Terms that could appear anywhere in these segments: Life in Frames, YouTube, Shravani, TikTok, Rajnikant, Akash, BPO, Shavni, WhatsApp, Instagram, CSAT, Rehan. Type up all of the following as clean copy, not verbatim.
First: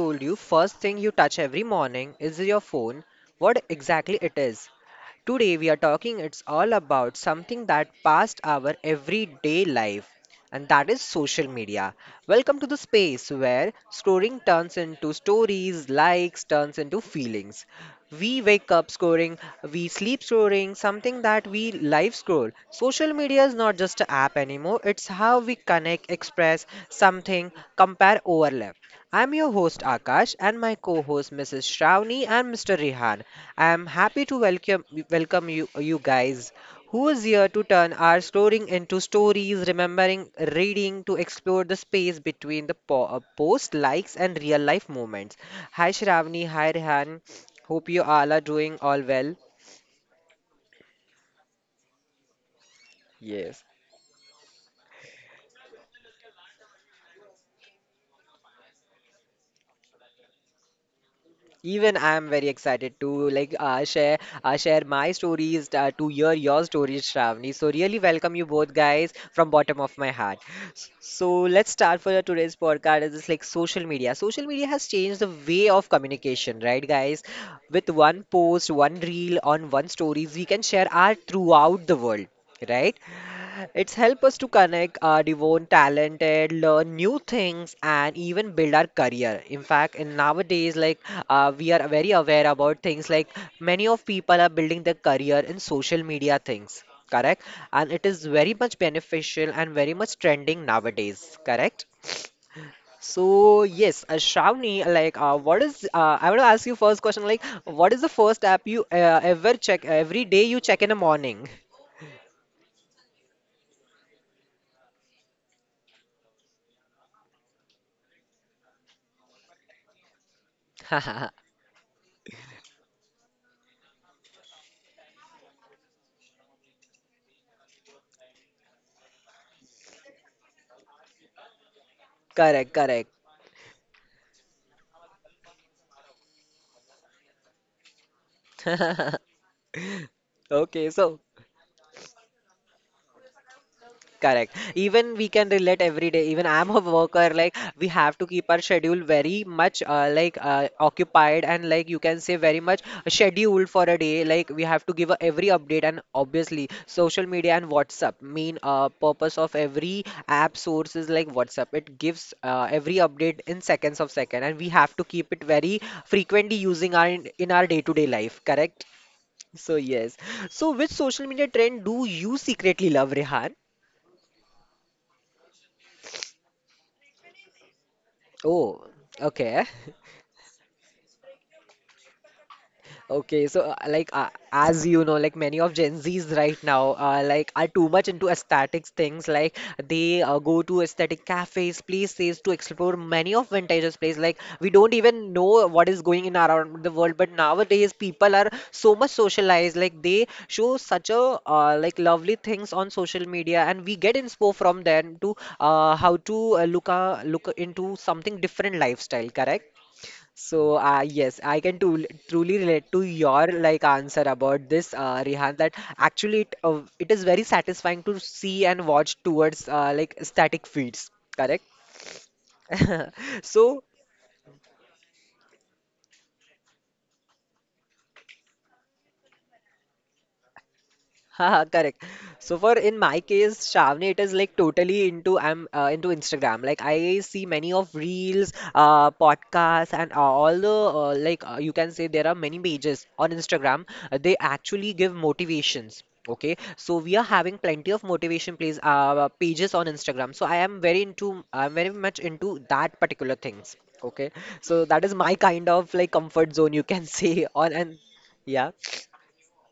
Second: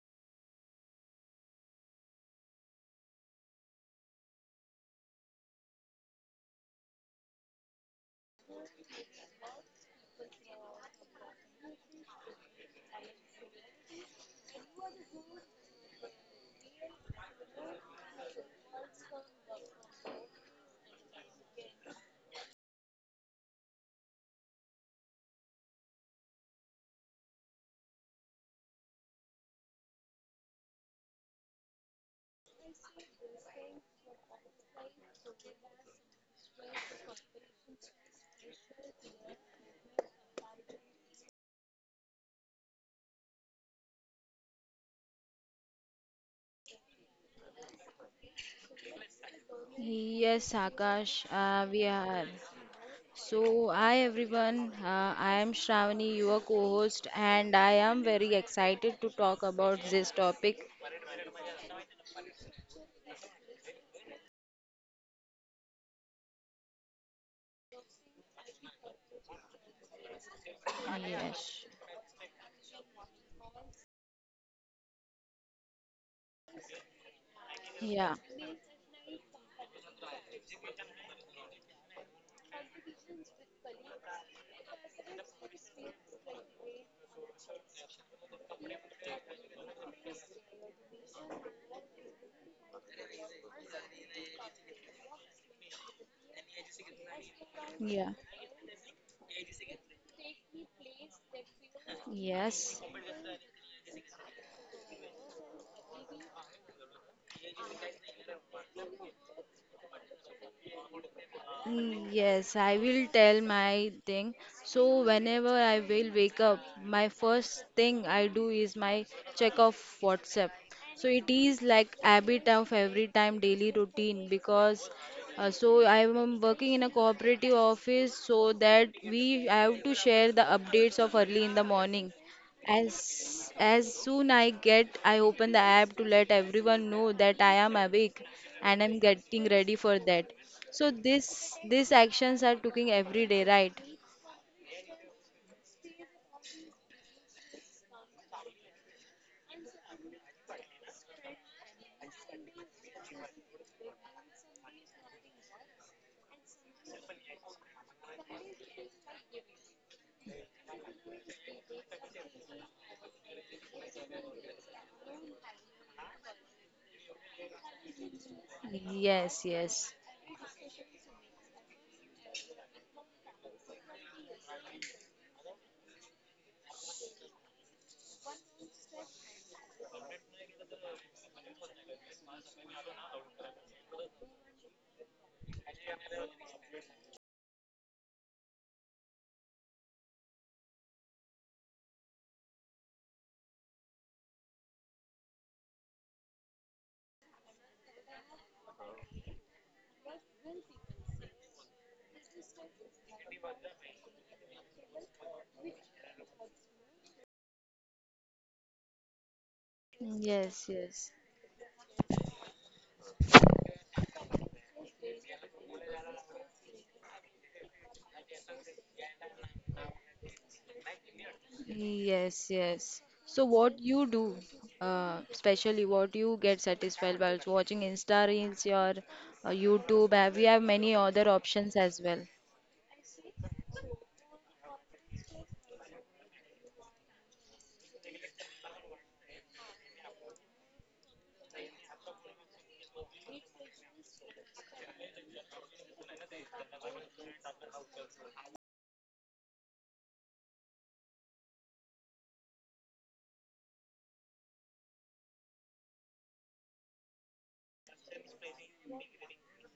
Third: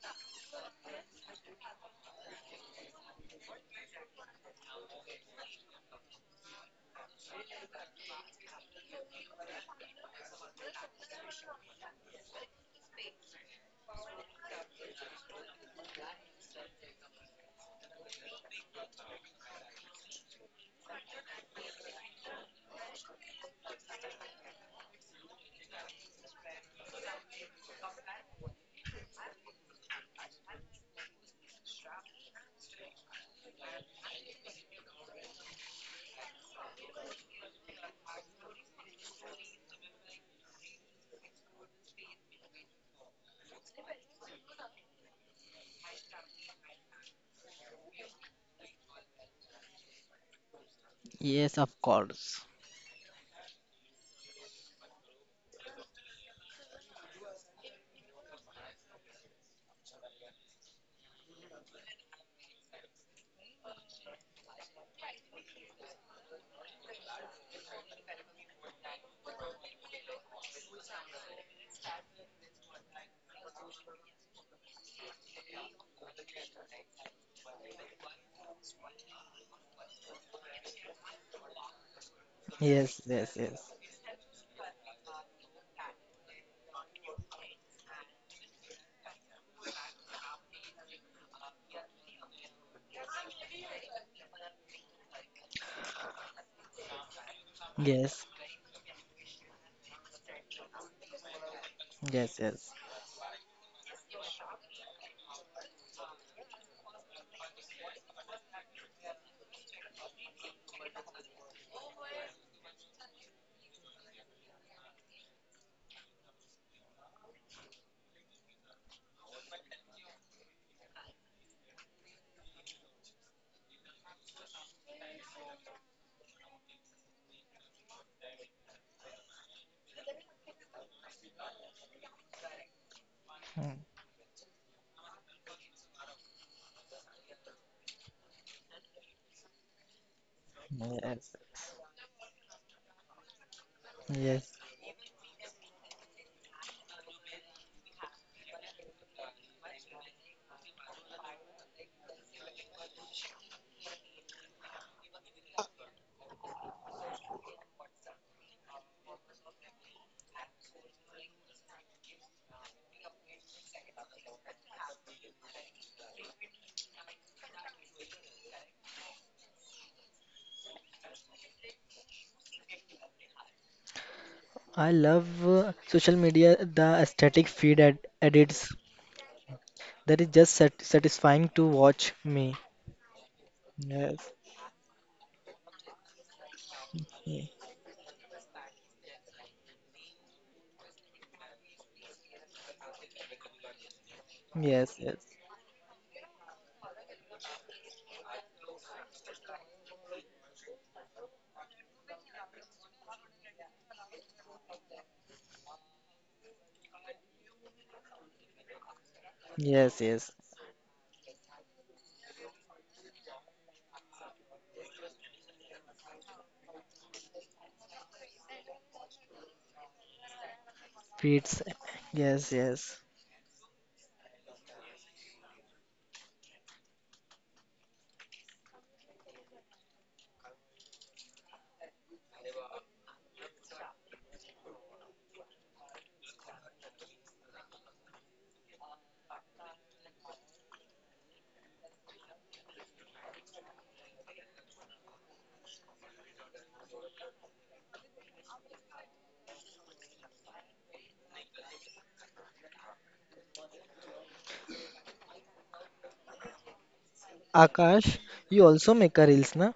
told you first thing you touch every morning is your phone? What exactly it is? Today we are talking it's all about something that passed our everyday life and that is social media. Welcome to the space where scoring turns into stories, likes turns into feelings. We wake up scoring, we sleep scoring, something that we live scroll. Social media is not just an app anymore, it's how we connect, express something, compare, overlap. I'm your host Akash and my co-host Mrs. Shravani and Mr. Rihan. I am happy to welcome you guys who is here to turn our storing into stories, remembering, reading to explore the space between the post likes and real life moments. Hi Shravani, hi Rehan. Hope you all are doing all well. Yes, Akash, Yes, of we are. course. Yes, So, hi everyone, I am Shravani, your co host, and I am very excited to talk about this topic. even I'm very excited to like share share my stories to hear your stories, Shravani. So really welcome you both guys from bottom of my heart. So Yes, let's start for today's podcast. Is this like social media? Social media has changed the way of communication, right, guys? With yeah, one post, one reel, on one stories, we can share art throughout the world, Yes, right? yes, yes. It's helped us to connect our divine talented, learn new things, and even build our career. In fact, in nowadays, like we are very aware about things like many of people are building their career in social media things, correct? And it yeah, Yes, is very much beneficial and very much trending nowadays, correct? yes, yes. yes. So yes, Shravani, like, what is? I want to ask you first question. Like, what is the first app you ever check every day you check in the morning? Yes, I will tell my thing. So whenever I will wake up, my first thing I do is my check of WhatsApp. So it is like habit of every time daily routine because so I am working in a cooperative office so that we have to share the updates of early in the morning. Correct, correct. Mm, As soon I get, I open the app to let everyone know that I am awake and I'm getting ready for that. So Okay, so yes, this these actions are taking every day, right? yes. correct. Even we can relate every day. Even I'm a worker. Like we have to keep our schedule very much like occupied and like you can say very much scheduled for a day. Like we have to give a, every update and obviously social media and WhatsApp main purpose of every app source is like WhatsApp. It gives every update in seconds of second and we have to keep it very frequently using our in our day-to-day life. Correct. Yes, So yes. yes. So which social media trend do you secretly love, Rehan? I love social media, the aesthetic feed ed edits. Oh, okay. That is just satisfying to watch me. Okay, so like, Yes, as you know, like many of Gen Zs right now ye- like are too much into aesthetics things. Like they go to aesthetic cafes, places to explore many of vintage places. Like we yes, don't yes, even know what is going in around the world, but nowadays people are so much socialized. Like they show such a like lovely things on social media, and we get inspo from them to how to look into something different lifestyle. Correct? yes, yes. Yes, So, yes. yes, I can truly relate to your like answer about this, Rihan, that actually it is very statisfying to see and watch towards like static feeds, Feeds, correct? Yes, yes, yes. yes. So what So, you do, especially what you get satisfied by watching Insta Reels, your YouTube, have we have many other haha, options as correct. well. So for in my case, Shavni, it is like totally into I'm into Instagram. Like I see many of reels, podcasts, and all the like, you can say there are many pages on Instagram. They actually give motivations. Okay, so we are having plenty of motivation plays pages on Instagram. So I am very into I'm very much into that particular things. Okay, so that is my kind of like comfort zone you can say on and Akash, you yeah. also make a reels, na?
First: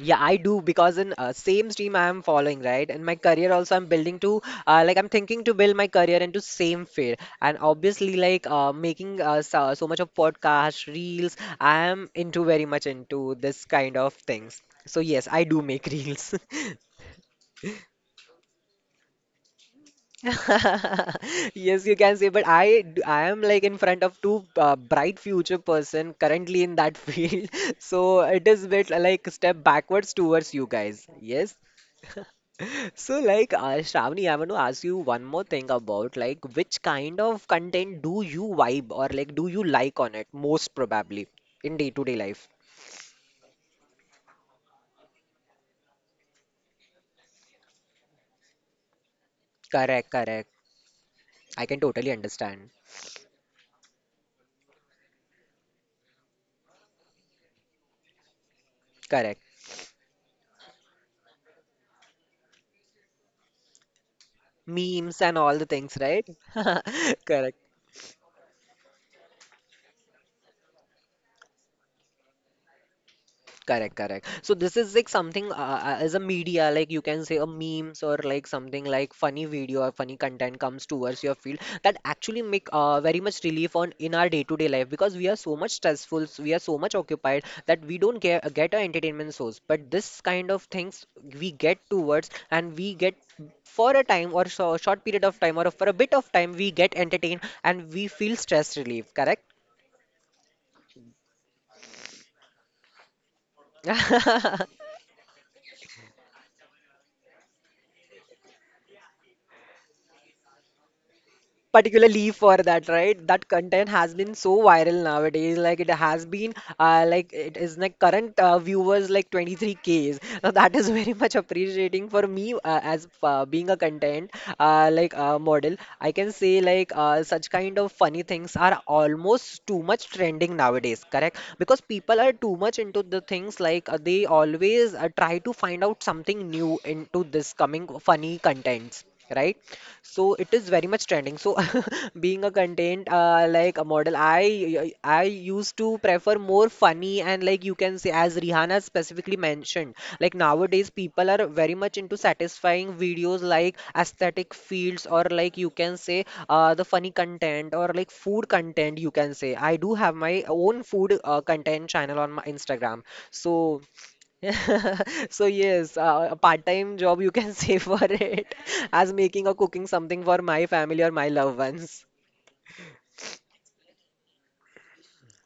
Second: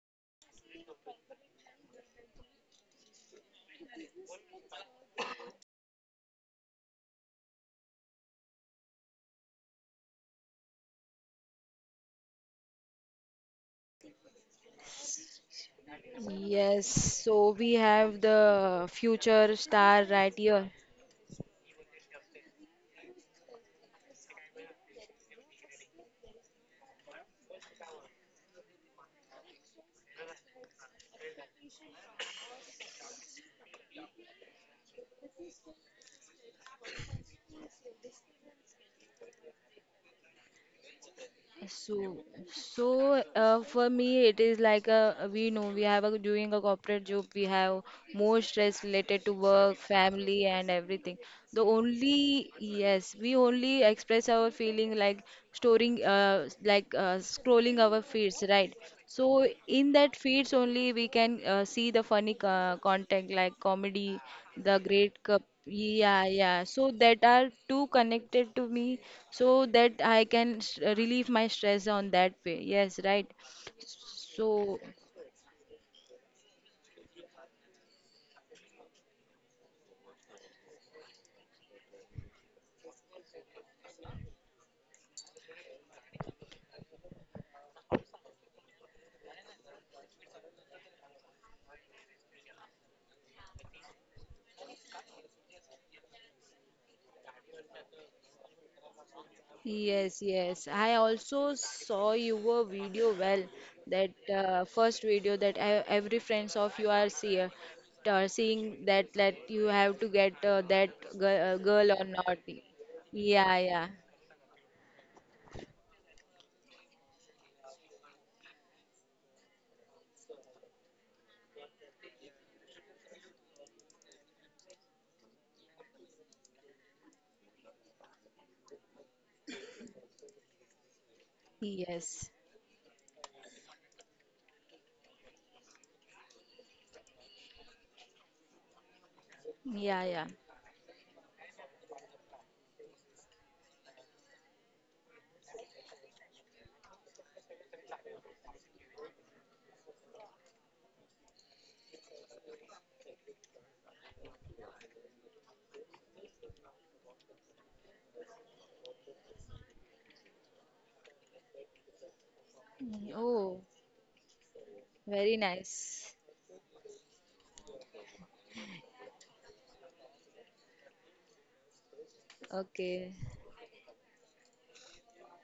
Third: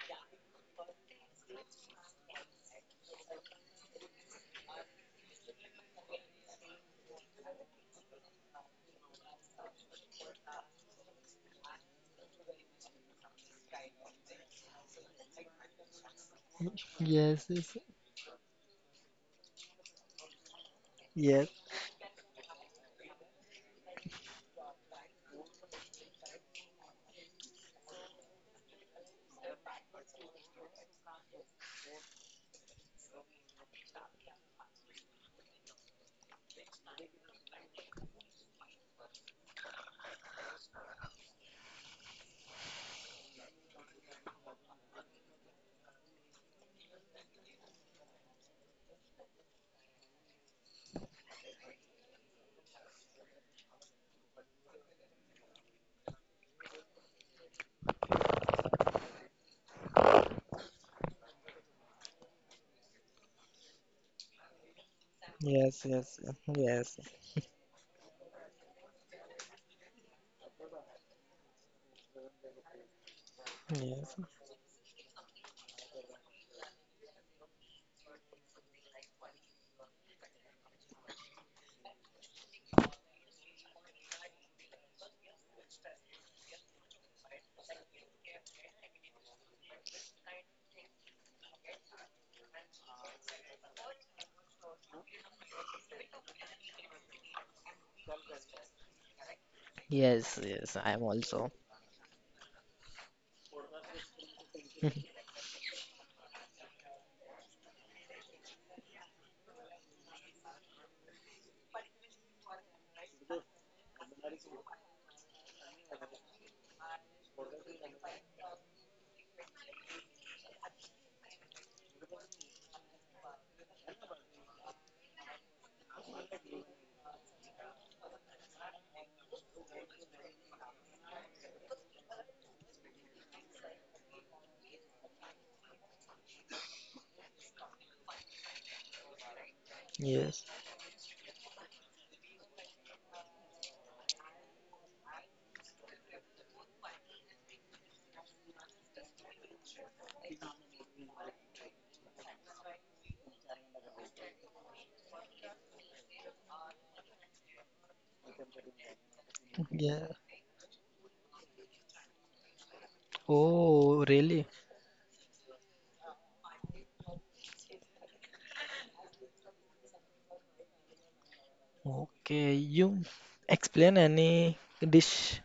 Yeah, I do because in same stream I am following, right? And my career also I'm building to like I'm thinking to build my career into same field. And obviously like making so much of podcast reels, I am into very much into this kind of things. So yes, I do make reels. Yes, Yes, so we yes, have the future star right here. yes, Yes, you can say, but I am like in front of two bright future person currently in that field. So it is bit like step backwards towards you guys. Yes. So, like, Shravani, I want to ask you one more thing about like which kind of content do you vibe or like do you like on it most probably in day-to-day So, life? so, for me, it is like a we know we have a doing a corporate job, we have more stress related to work, Correct, family, correct. and everything. I The can totally only understand. yes, we only express our feeling like storing, like scrolling our feeds, right? Correct. So in that feeds only we can see the funny content like comedy, the Memes great and cup all the yes, things, yes, right? yeah, yeah. So yes, that are Correct. too connected to me so that I can s- relieve my stress on that way. Yes, right. Correct, yes, correct. So this So, is like something as a media, like you can say a memes or like something like funny video or funny content comes towards your field that actually make very much relief on in our day-to-day life because we are so much stressful, we are so much occupied that we don't get a entertainment source. But this kind of things we get towards and we get for a time or so short period of time or for a bit of time we get entertained and we feel stress relief. Correct? yes, yes. yes. Yes, I I'm also. also saw your video well. That first video that I, every friends of you are see, are seeing that that you have to get that girl, girl or Particularly not. for that right that Yeah, content yeah. has been so viral nowadays like it has been like it is like current viewers like 23Ks now that is very much appreciating for me as being a content like, model I can say like such kind of funny things are almost too much trending nowadays correct because people Yes. are too much into the things like they always try to find out something new into this coming funny contents right Yeah, yeah. so Yes. it is very much trending so being a content like a model I used to prefer more funny and like you can say as Rihanna specifically mentioned like nowadays people are very much into satisfying videos like aesthetic fields or like you can say the funny content or like food content you can say I do Yeah. have my own food content channel on my Instagram Oh, so Oh, really? very so yes, nice. A part-time job you can say for it as making or cooking something for my family or my loved ones. Okay. You Okay. explain any dish.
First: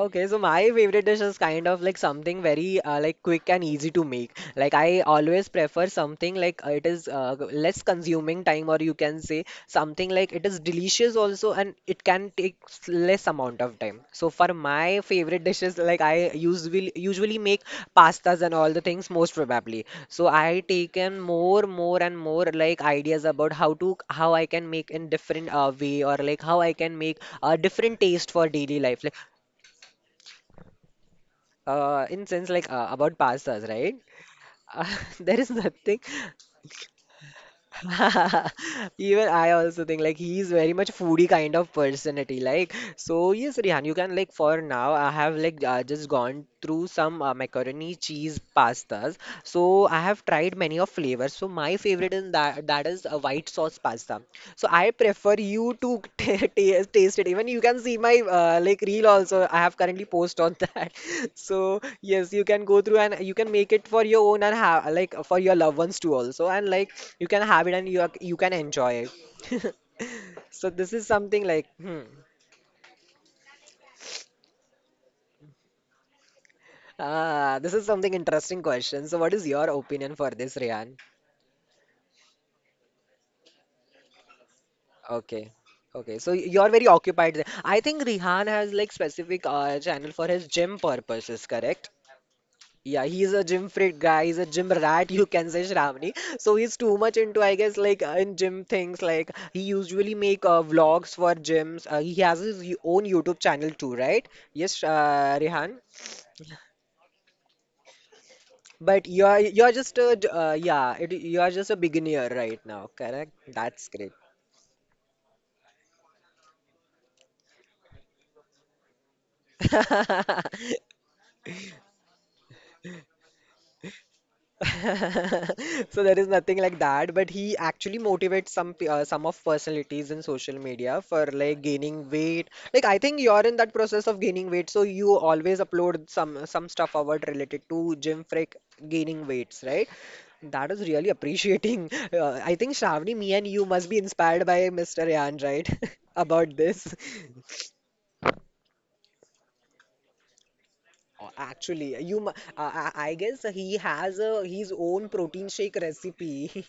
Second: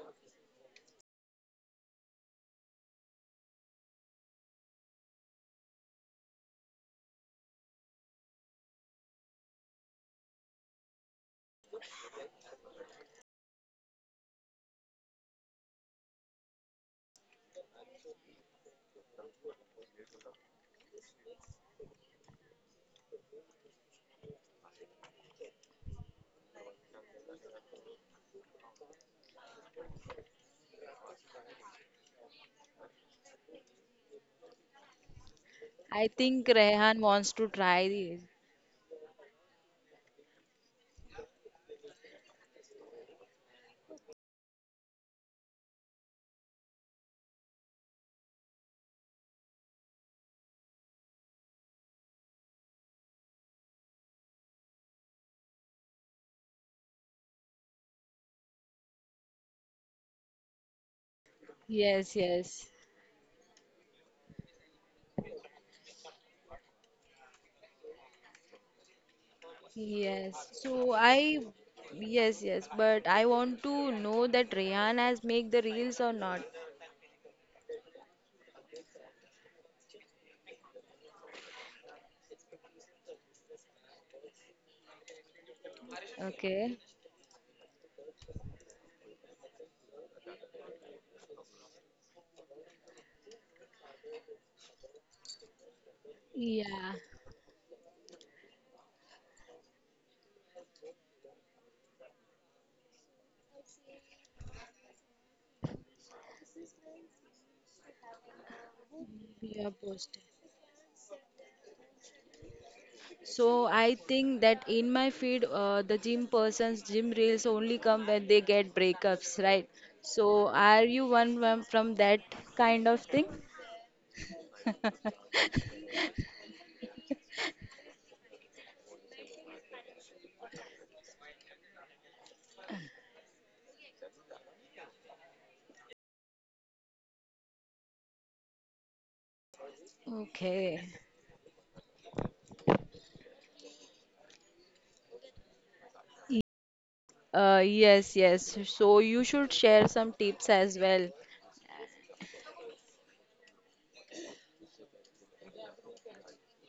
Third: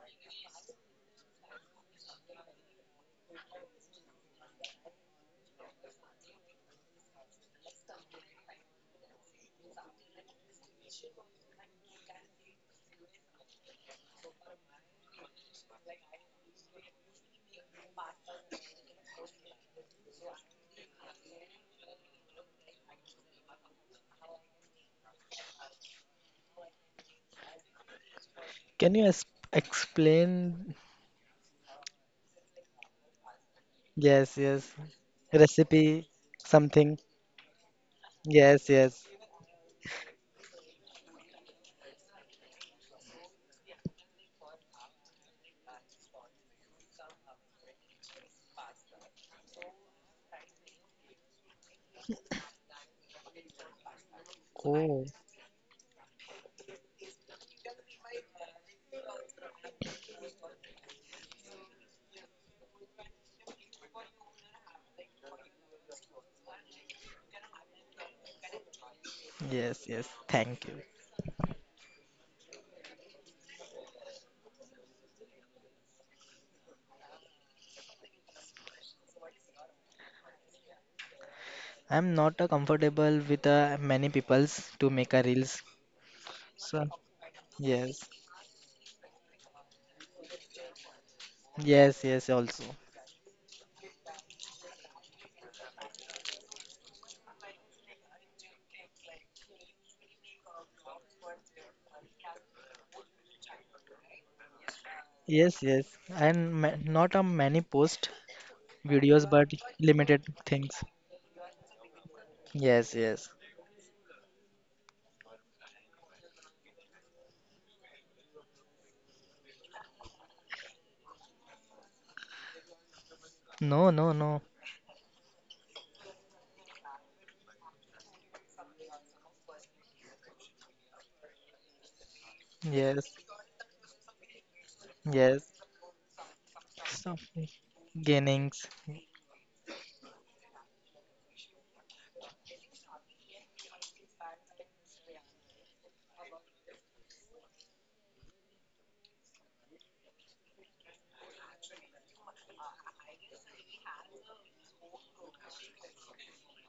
Okay, so my favorite dish is kind of like something very like quick and easy to make. Like I always prefer something like it is less consuming time, or you can say something like it is delicious also, and it can take less amount of time. So for my favorite dishes, like I usually make pastas and all the things most probably. So I taken more and more like ideas about how to how I can make in different way or like how I can make a different taste for daily Can life. you Like es explain? In sense like about pastas, right? Yes, yes. Uh, there is nothing. I Recipe, think something. Rehan wants to try this. Yes, yes. Even I also think like he is very much foodie kind of personality. Like so, yes, Rihan, you can like for now. I have like just gone through some macaroni cheese pastas. So I have tried many of flavors. So my favorite in that is a white sauce pasta. So I Oh, prefer you to taste it. Even you can see my like reel also. I have currently post on that. So Yes, yes, you can yes, go through and you can make it for your own and have like for your loved ones too also. And like you can have it and you are, you can enjoy it. yes, yes. yes. Thank So you. this So is I, something like hmm. yes, yes. But I want to know that Rehan has make the reels or not. Ah, this is something interesting question. So what is your opinion for this, Rehan? I'm not comfortable with many peoples to make a Okay. reels. Okay, so you're Okay. So, very occupied there. I yes. think Rihan has like specific channel for his gym purposes, correct? Yes, yes, also. Yeah, he's a gym freak guy. He's a gym rat, you can say Shravani. So he's Yeah, too much into, I guess, like in gym things. Like he usually make vlogs for gyms. He has his own YouTube channel too, right? Yes, Yes, Rehan. yes. And ma not a many post But videos, you're but you you're have just a limited posted. Things. yeah, it, you're just a beginner right now, Yes, yes. correct? So That's I great. think that in my feed, the gym person's gym reels only come when they get breakups, right? So are you one from that kind of thing? No, no, no. So there is nothing like that, but he actually motivates some of personalities in social media for like gaining weight. Like I Yes, think you're in that process of gaining weight, so you always yes. upload some stuff Some about related to gym freak gainings. gaining weights, right? That Okay. is really appreciating. I think Shravani, me and you must be inspired by Mr. Ryan, right? About this. Yes, yes. So you should share some tips as well. Actually, I guess he has a, his own protein shake recipe.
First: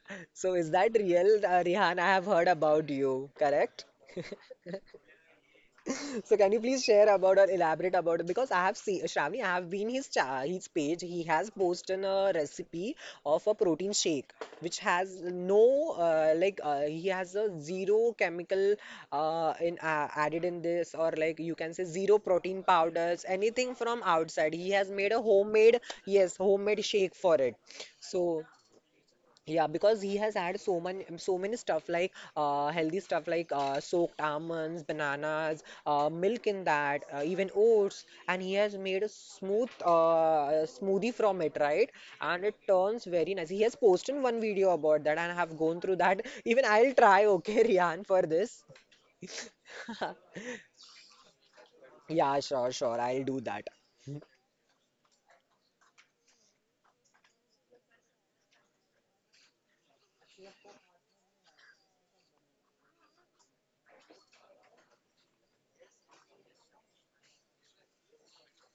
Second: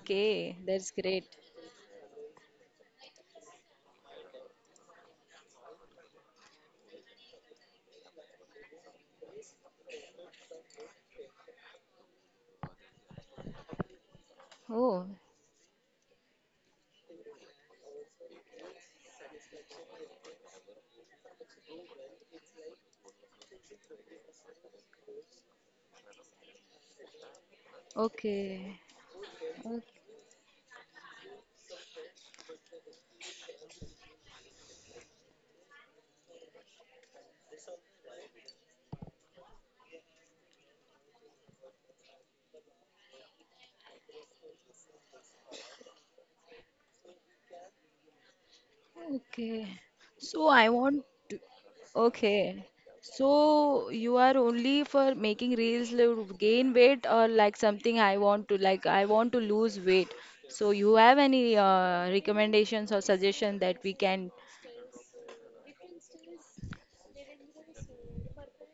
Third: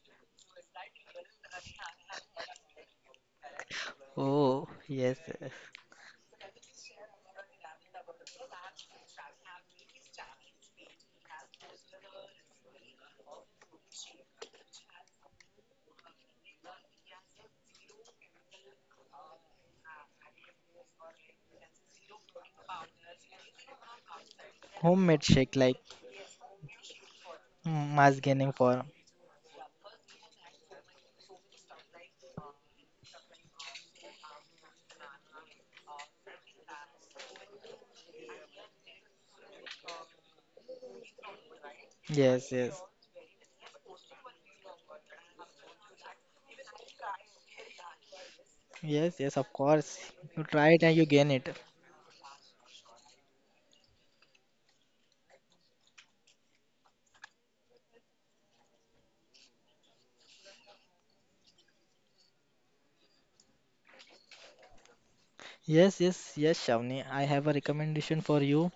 So is that's that great. real, Rihan? I have heard about you, correct? Oh, yes, yes. So can you please share about or elaborate about it? Because I have seen Shravani, I have been his page. He has posted a recipe of a protein shake which Oh, has no he has a zero chemical in added in this, or like you can say zero protein powders anything from outside. He has made a Homemade shake like homemade, yes, homemade shake for it. mm, mass So gaining okay. for. yeah, O- because he has had so many stuff like healthy stuff like soaked almonds, bananas, milk in that, even oats, and he has made a smoothie from it, right? And Yes, it yes. turns very nice. He has posted one video about that, and I have gone through that. Even I'll try, okay, Rian, for this. Yes, yes, of Okay. course. You So I try it and want you gain to, it. Yeah, okay. sure, sure, I'll do that. So you are only for making reels to gain weight or like something I want to like I want to lose weight. So you have any recommendations or suggestion that we can? Yes, yes, yes, Shavni. I have a recommendation for you.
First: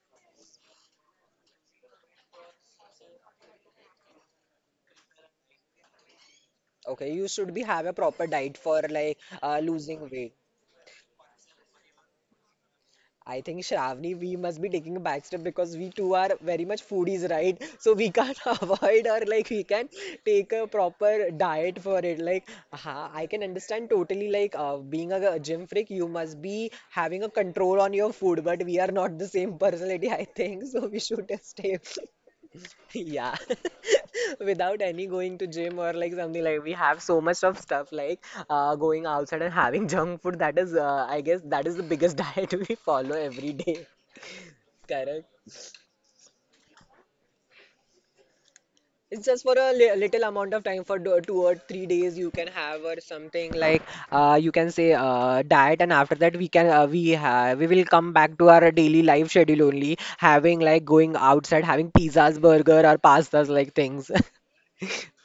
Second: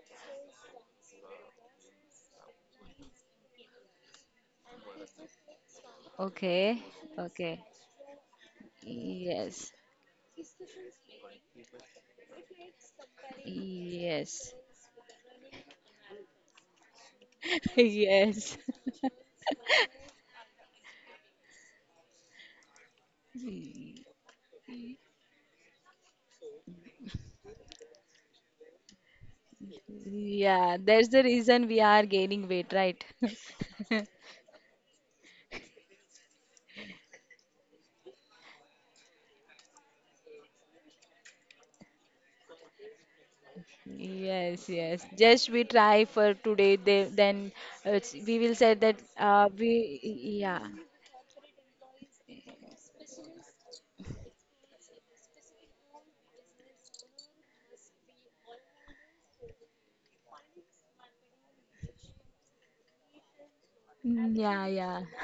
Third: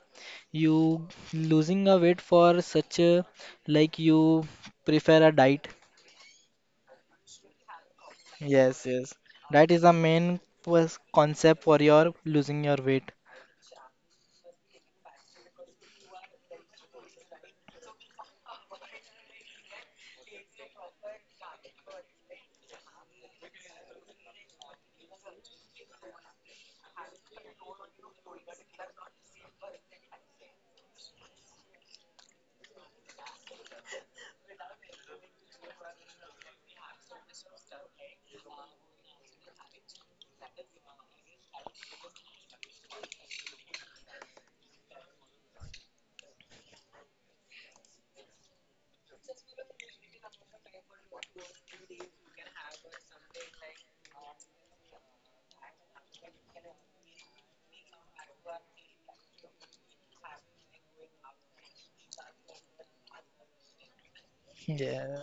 You losing a weight for such a like you prefer a diet. Okay. Okay, you should be Okay. have a proper diet for Yes, yes. like That Yes. is the losing weight. main was concept for your losing your weight. I think Shravani, we Yes. must be taking a back step because we two are very much foodies, right? So we can't Yes. avoid, or like we can take a proper diet for it. Like, I can understand totally. Like, being a gym freak, you must be having a control on your food, but we are not the same personality, I think. Yeah, So we that's the should reason stay. we are gaining weight, right? Yeah, without any going to gym, or like something, like we have so much of stuff like going outside and having junk food. That is, I guess, that is the biggest diet we follow every day. Yes, yes. Correct. Just we try for today, they, then s- we will say that It's just for a li we, little amount of yeah, time. For 2 or 3 days, you can have, or something like you can say diet, and after that, we can we will come back to our daily life schedule, only having like going outside, having pizzas, burger or pastas like things. Yeah, yeah, Yeah,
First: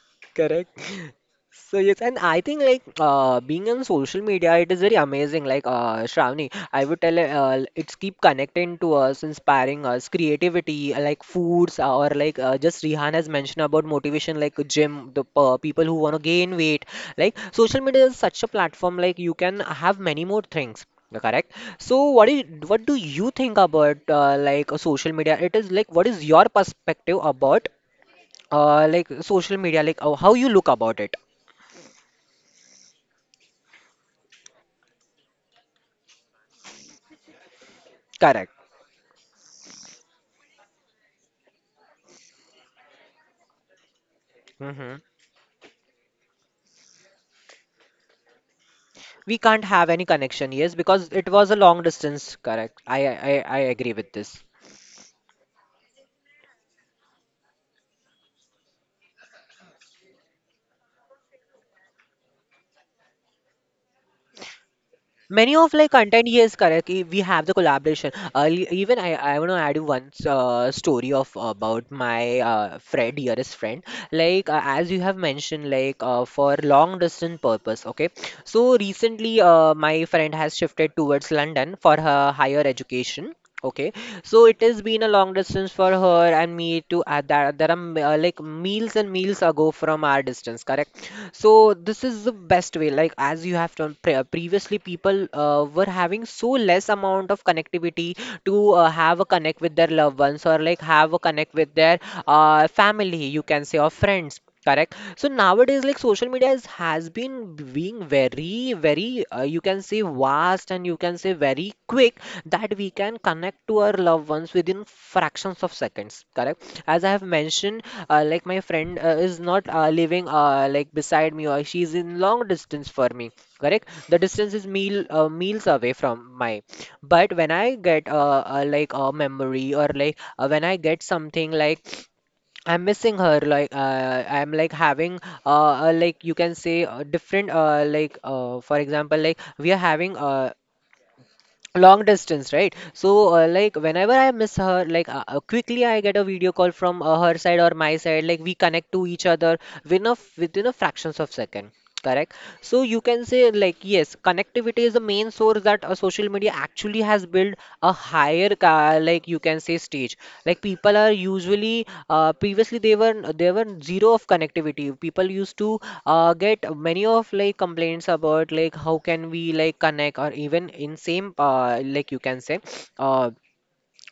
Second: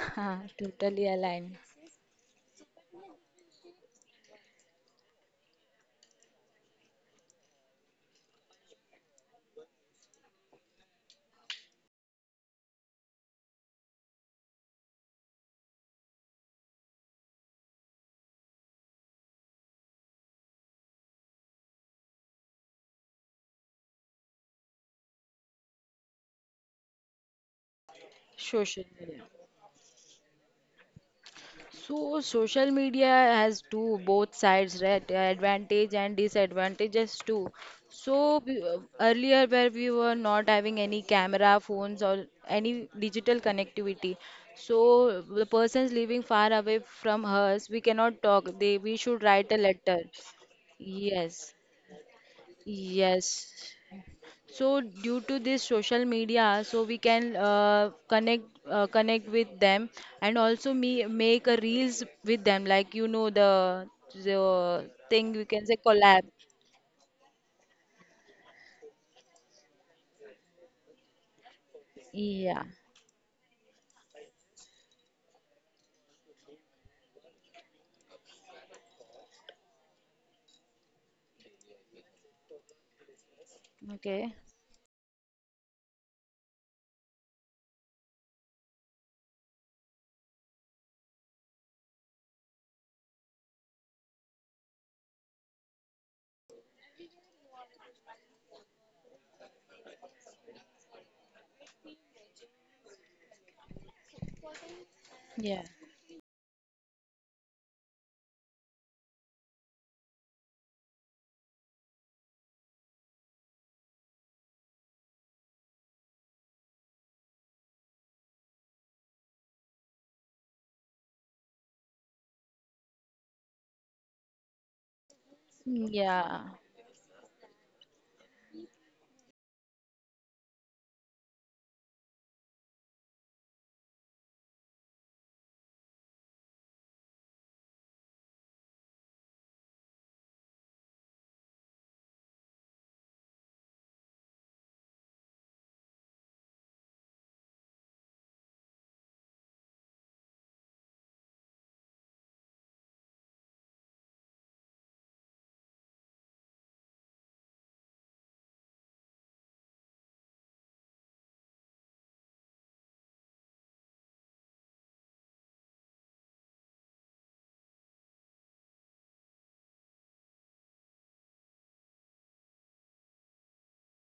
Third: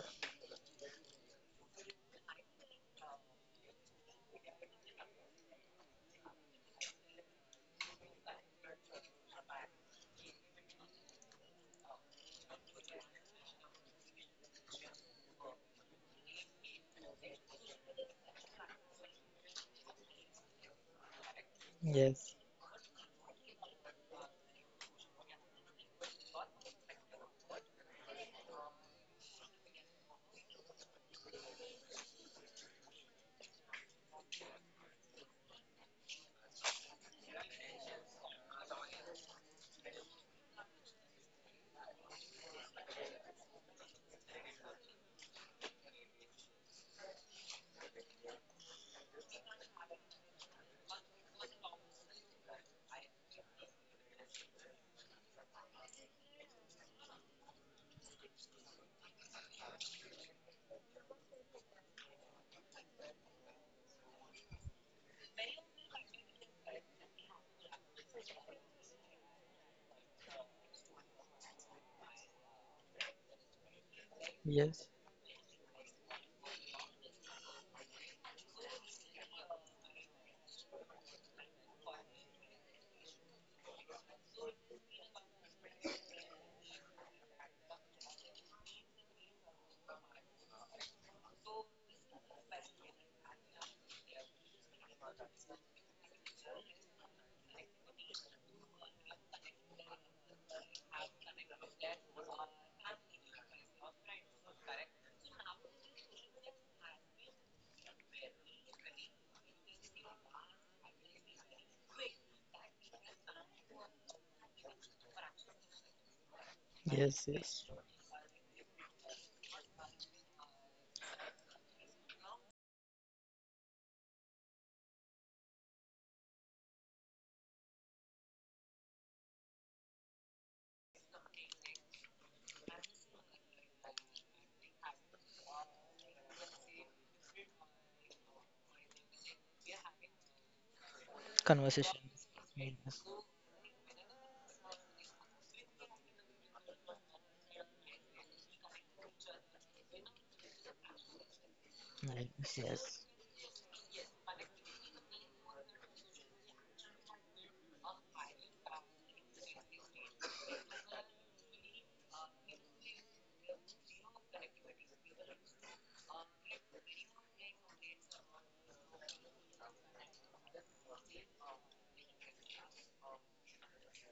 Correct. totally aligned. So yes, and I think like being on social media, it is very amazing. Like Shravani, I would tell it's keep connecting to us, inspiring us, creativity, like foods, or like just Rihanna has mentioned about motivation, like gym, the people who want to gain weight. Like social media is such a platform. Like you can have many more things. Correct. So what yes. do you, think about social media? It is like, what is your perspective about? Social Like media. social media, like how you look about it. So social media has two both sides, right? Advantage and disadvantages too. So we- Correct. Earlier where we were not having any camera, phones or any digital connectivity. Hmm. So the persons living far away from us, we cannot talk. They we should We write a can't have letter. any connection, yes, because it was Yes, a long distance. Correct. Yes, I agree with this. so due to this social media, so we can connect connect with them and also me make a reels with them, like you know the thing we Many can of say like collab. content, yes. Correct. We have the collaboration. Early, even I want to add you one story of about my Yeah. Friend, dearest friend. Like Yes, as you have mentioned, like for long distance purpose. Okay, so recently my friend has shifted towards London for her higher education. Okay, Okay. so it has been a long distance for her and me, to that there are like miles and miles ago from our distance, correct? So this is the best way. Like as you have done previously, people were having so less amount of connectivity to have a connect with their loved ones, or like have a connect with their family, you can say, or friends. Correct. So Yeah. nowadays, like social media is, has been being very, very, you can say, vast, and you can say very quick, that we can connect to our loved ones within fractions of seconds. Correct. As I have yes, yes. mentioned, like my friend is not living like beside me, or she is in long distance for me. Correct. The distance is meal miles away from Yeah. my. But when I get like a memory, or like when I get something like I'm missing her, like I'm like having like you can say different, like, for example, like we are having Conversation. long distance, right? Yes, So like whenever I miss her, like quickly I get a video call from her side or my side, like we connect to each other within a fractions of second. Correct. So you yes, can say, like, yes, connectivity is the main source that social media actually has built a higher ca like you can say stage. Like people are usually previously, they were zero of connectivity. People used to get many of like complaints about like how can we like connect, or even in same like you can say uh,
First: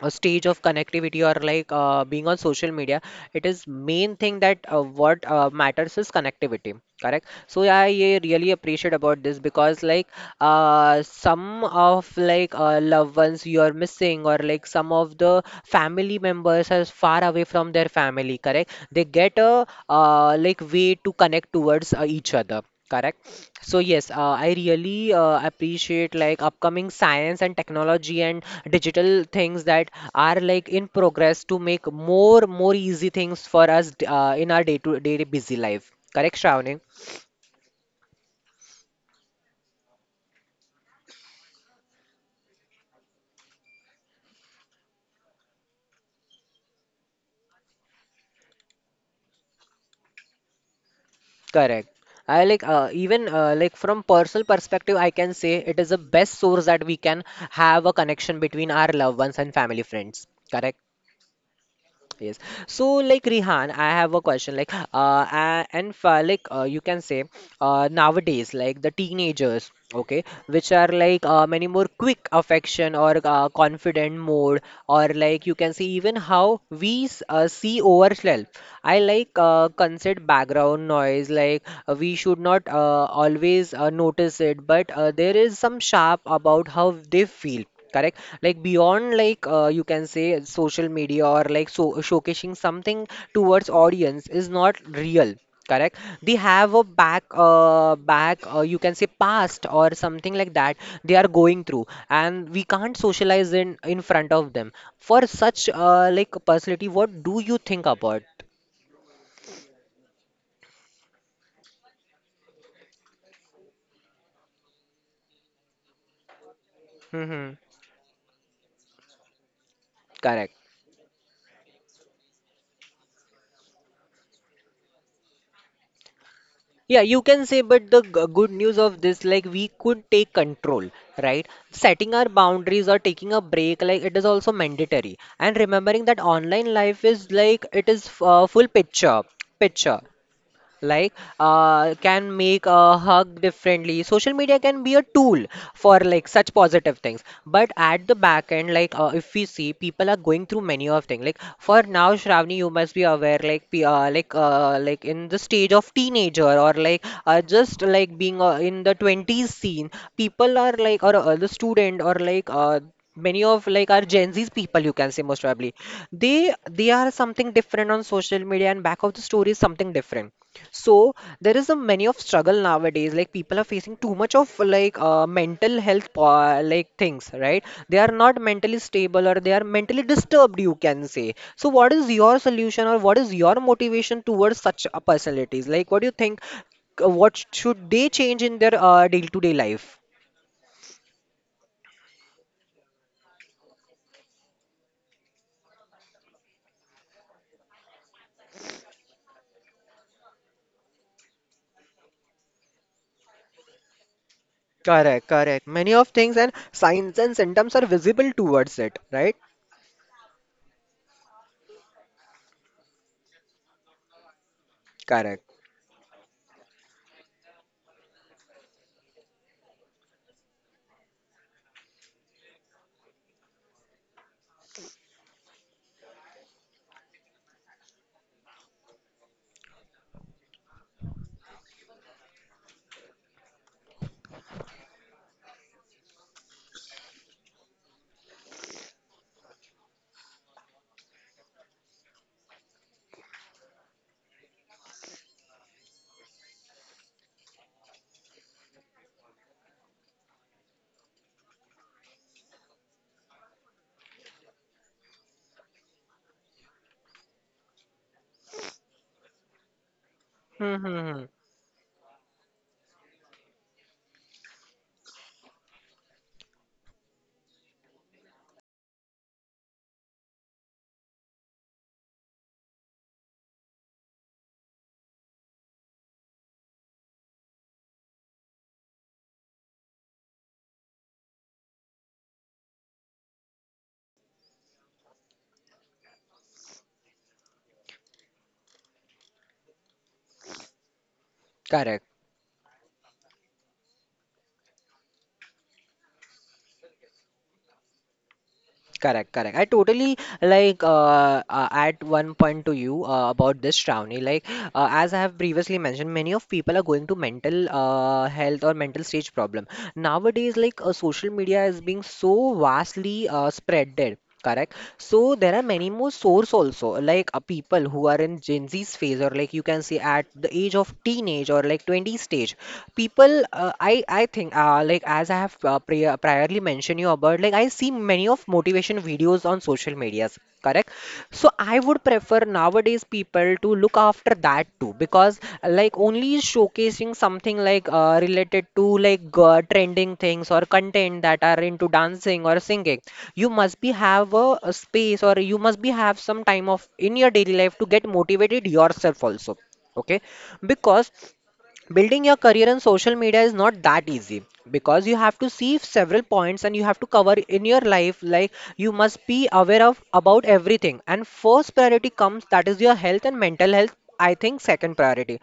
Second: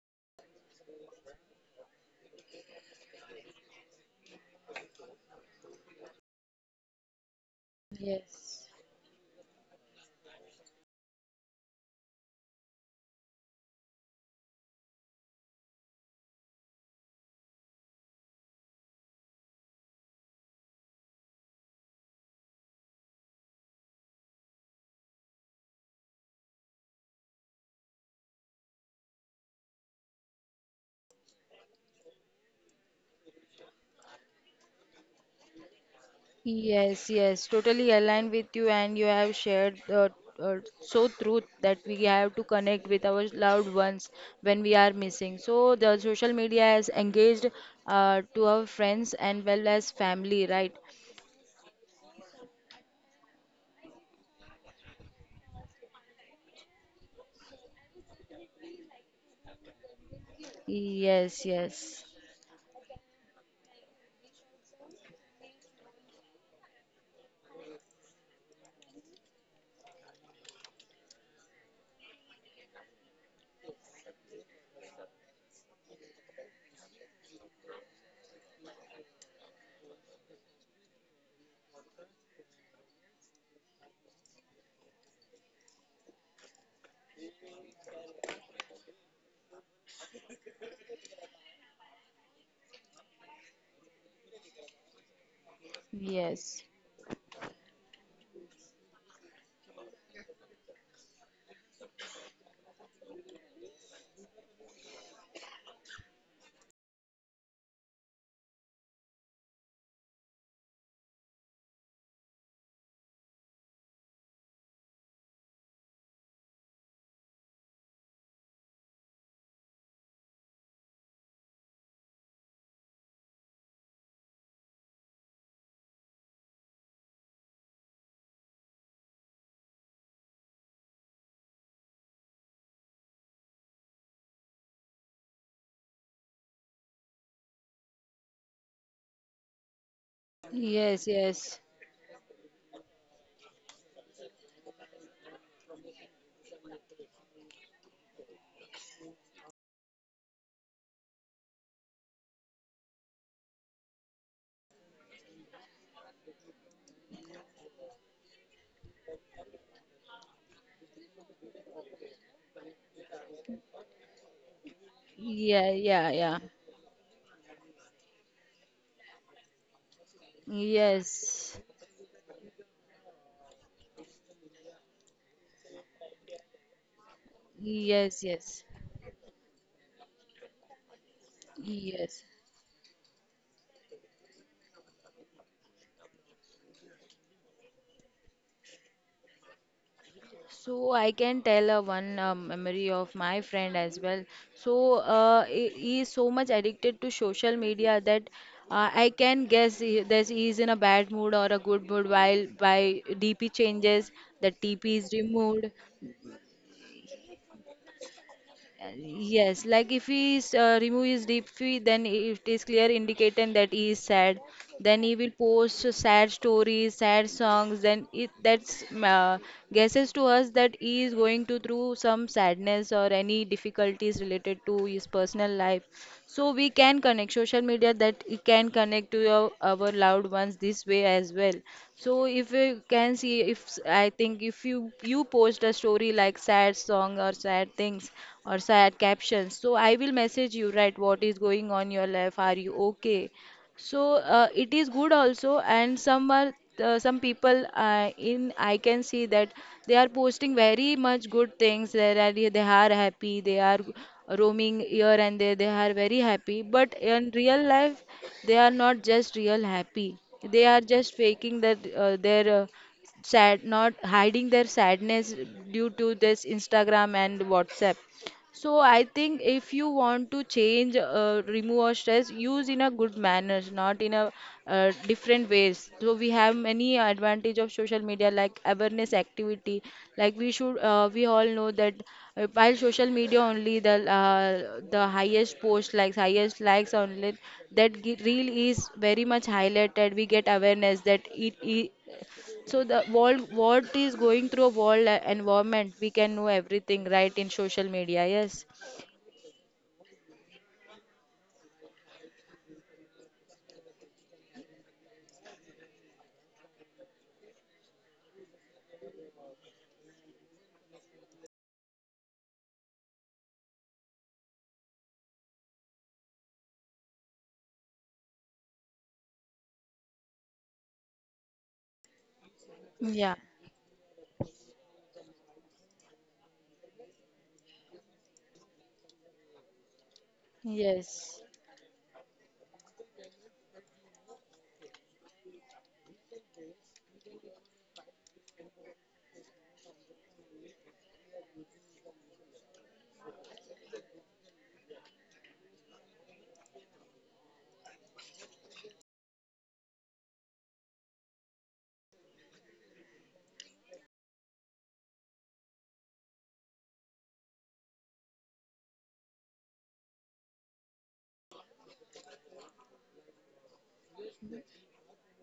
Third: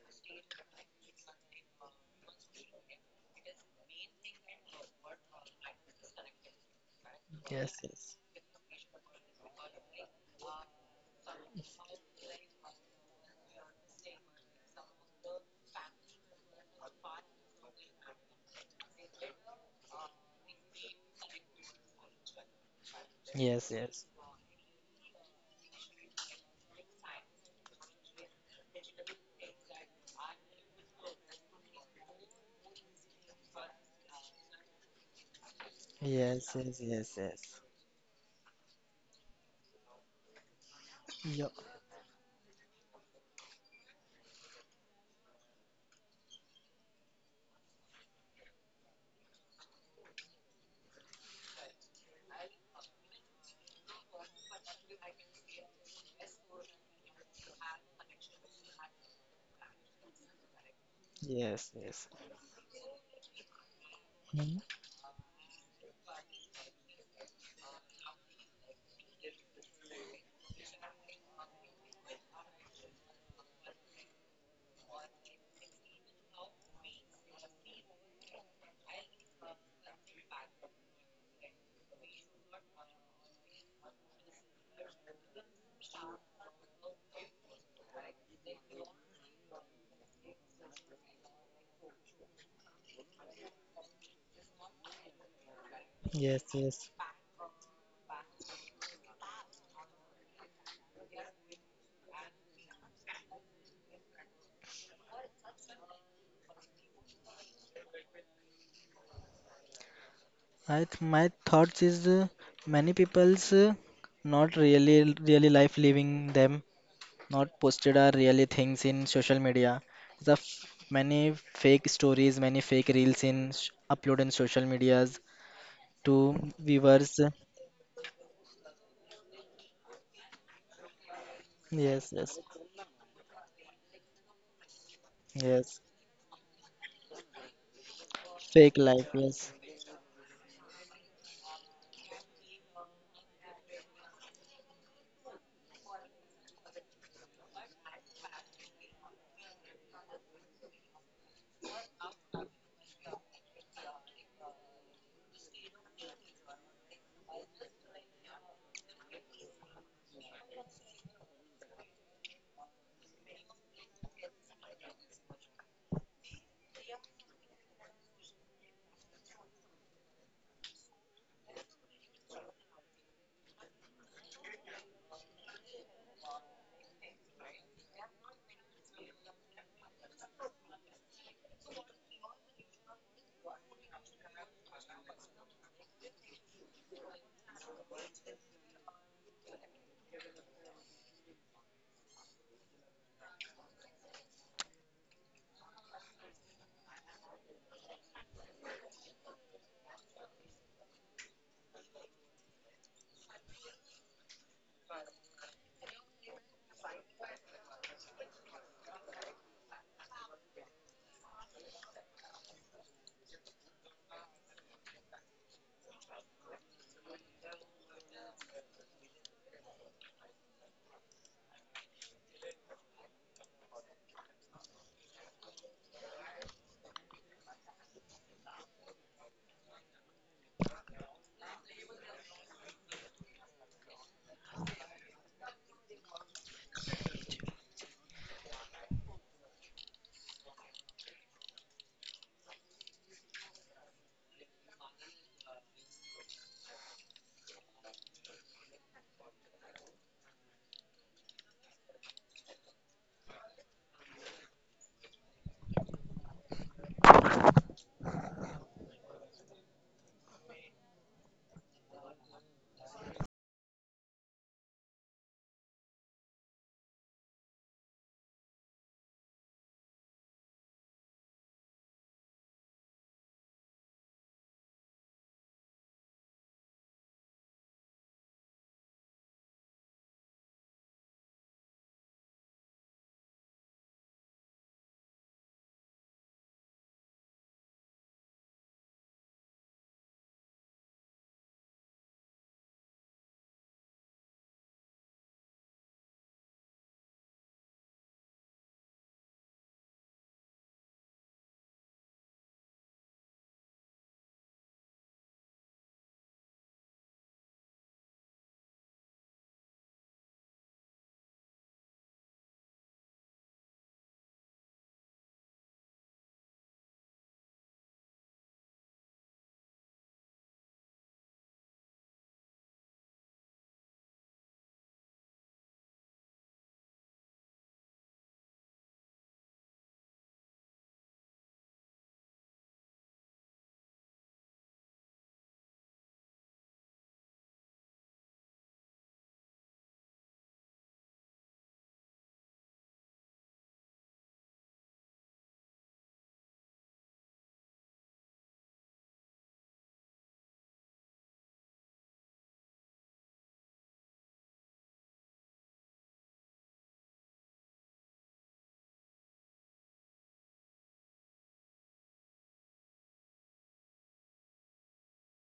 a stage of connectivity, or like being on social media, it is main thing that what matters is connectivity. Correct. So yes, yeah, yes, I really Yes. appreciate about this, because like some of like loved ones you are missing, or like some of the family members are far away from their family, correct, they get a like way to connect towards each other. Correct. yes, So yes, yes, I really appreciate like upcoming science and technology, and digital things that are like in progress, to make more easy things for us in our day-to-day busy life. Correct, yes, yes, yes, Shravani? Yes, yes, yes. yes, totally aligned with you, and you have shared the uh, so truth Yup. that we have to connect with our loved ones when we are missing. So the social media has engaged to our friends and well as family, right? Correct. I like even like from personal perspective, I can say it is the best source that we can have a connection between our loved ones and family friends. Correct. Yes, Yes, yes, yes. Yes. So, like Rihan, I have a question. Hmm. Like, and for, like, you can say, nowadays, like the teenagers, okay, which are like many more quick affection or confident mode, or like you can see, even how we see ourselves. I like consider background noise. Like, we should not always notice it, but there is some sharp about how they feel, correct, like beyond, like you can say, social media or like, so showcasing something towards audience is not real, correct, they Yes, yes, have a yes. Back, you can say, past or something like that, they are going through, and we can't socialize in front of them, for such like personality. What do you think about? I th My thoughts is many people's not really life living them, Hmm. not posted are really things in social media. The Correct. f Many fake stories, many fake reels in s upload in social medias to Yeah, viewers. you can say, but the good news of this, like we could take control, right? Yes, Setting our yes. boundaries or taking a break, like it is also mandatory. And Yes. remembering that online life is like, it is full Fake life. Yes. picture, yes, like yes, can make a hug differently. Social media can be a tool for like such positive things, but at the back end, like if we see, people are going through many of things, like for now, Shravani, you must be aware, like like in the stage of teenager, or like just like being in the 20s scene. People are like, or the student, or like many of like our Gen Z's people, you can say, most yeah, probably yeah, yeah, they are something different on social media, and back of the story is something different. So there yes, is a many of struggle nowadays. Like people are facing too much of like mental health like things, right? They are yes, not yes, mentally stable, or they are mentally disturbed, you can say. So what is yes. your solution, or what is your motivation towards such personalities? Like what do you think? What should they change in their day-to-day life? So I can tell one memory of my friend as well. So he is so much addicted to social media that I can guess he, that he is in a bad mood or a good mood while by DP changes, the TP is Correct, correct. removed. Many of things and signs and symptoms are visible towards it, right? Yes, like if he is, remove his deep fee, then it is clear indicating that he is sad. Then he will Correct. post sad stories, sad songs. Then it that's guesses to us that he is going to through some sadness or any difficulties related to his personal life, so we can connect social media that it can connect to your, our loved ones this way as well. So if you can see if s- I think if you post a story like sad song or sad things or sad captions, so I will message you, right? What is going on your life, are you okay? So it is good also, and some are some people in I can see that they are posting very much good things. They are happy. They are roaming here and there. They are very happy. But in real life, they are not just real happy. They Hmm, are hmm, just hmm. faking that their sad, not hiding their sadness due to this Instagram and WhatsApp. So I think if you want to change, remove or stress, use in a good manners, not in a different ways. So we have many advantage of social media like awareness activity. Like we should, we all know that while social media only the highest post likes, highest likes only, that ge- reel is very much highlighted. We get awareness that it Correct. so the world, what is going through a world environment, we can know everything right in social media. Yes. Correct, correct. I totally like at one point to you about this, Shravani. Like as I have previously mentioned, many of people are going to mental health or mental stage problem nowadays. Like social media is being so vastly spreaded. Correct. So there are many more source also, like people who are in Gen Z's phase, or like you can say at the age of teenage or like 20 stage. Yeah. People, I think, like as I have priorly mentioned you about, like I see many of motivation videos on social medias, correct? Yes. So I would prefer nowadays people to look after that too, because like only showcasing something like related to like trending things or content that are into dancing or singing. You must be have a space, or you must be have some time of in your daily life to get motivated yourself also. Okay, because building your career on social media is not that easy, because you have to see several points and you have to cover in your life. Like you must be aware of about everything, and first priority comes that is your health and mental health, I think. Second priority,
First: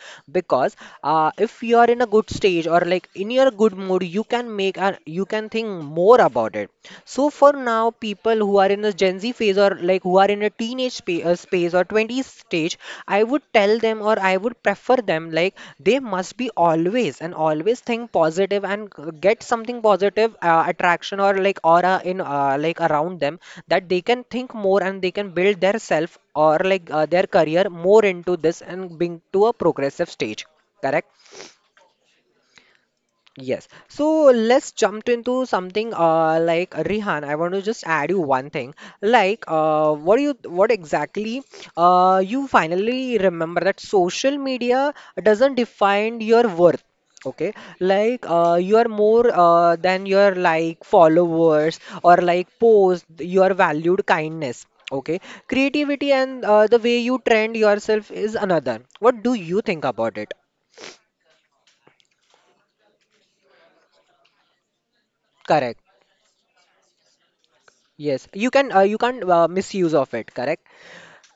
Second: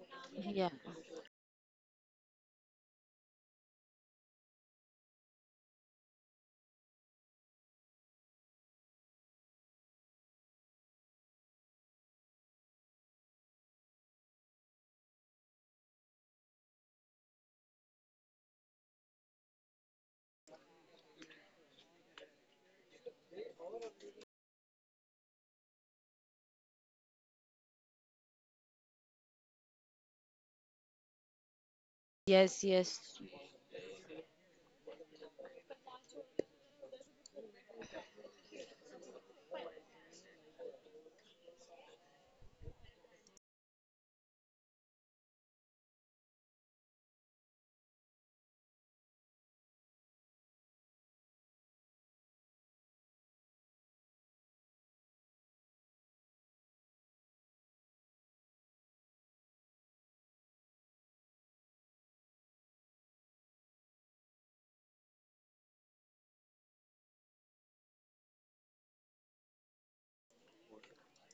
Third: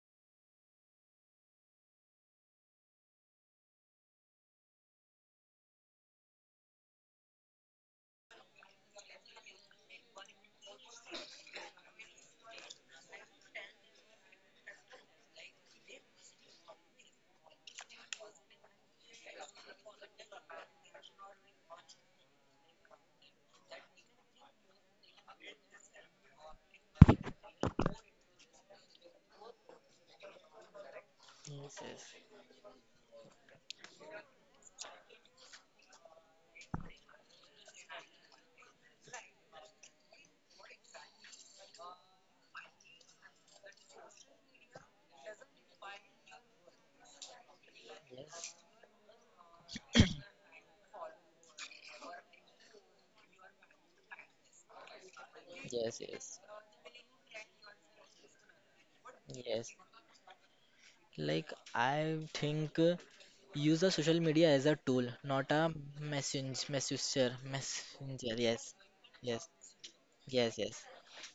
Yeah. because if you are in a good stage or like in your good mood, you can make and you can think more about it. So for now, people who are in the Gen Z phase, or like who are in a space or 20s stage, I would tell them or I would prefer them, like they must be always and always think positive, and get something positive attraction or like aura in like around them, that they can think more and they can build their self or like their career more into this and being to a progressive stage. Correct? Yes, yes, Yes. Yes. Yes. So let's jump into something uh, like Rihan. I want to just add you one thing. Like uh, what do you, what exactly uh, you finally remember that social media doesn't define your worth. Okay, like uh, you are more uh, than your like followers or like post your valued kindness. Okay. yes, yes, Creativity yes, and the way you trend yourself is another. What do you yes. think about it? Like I think use the social media as a tool, not a Correct. Yes, messenger. you can Yes, you can't yes, misuse of it, yes, correct? yes.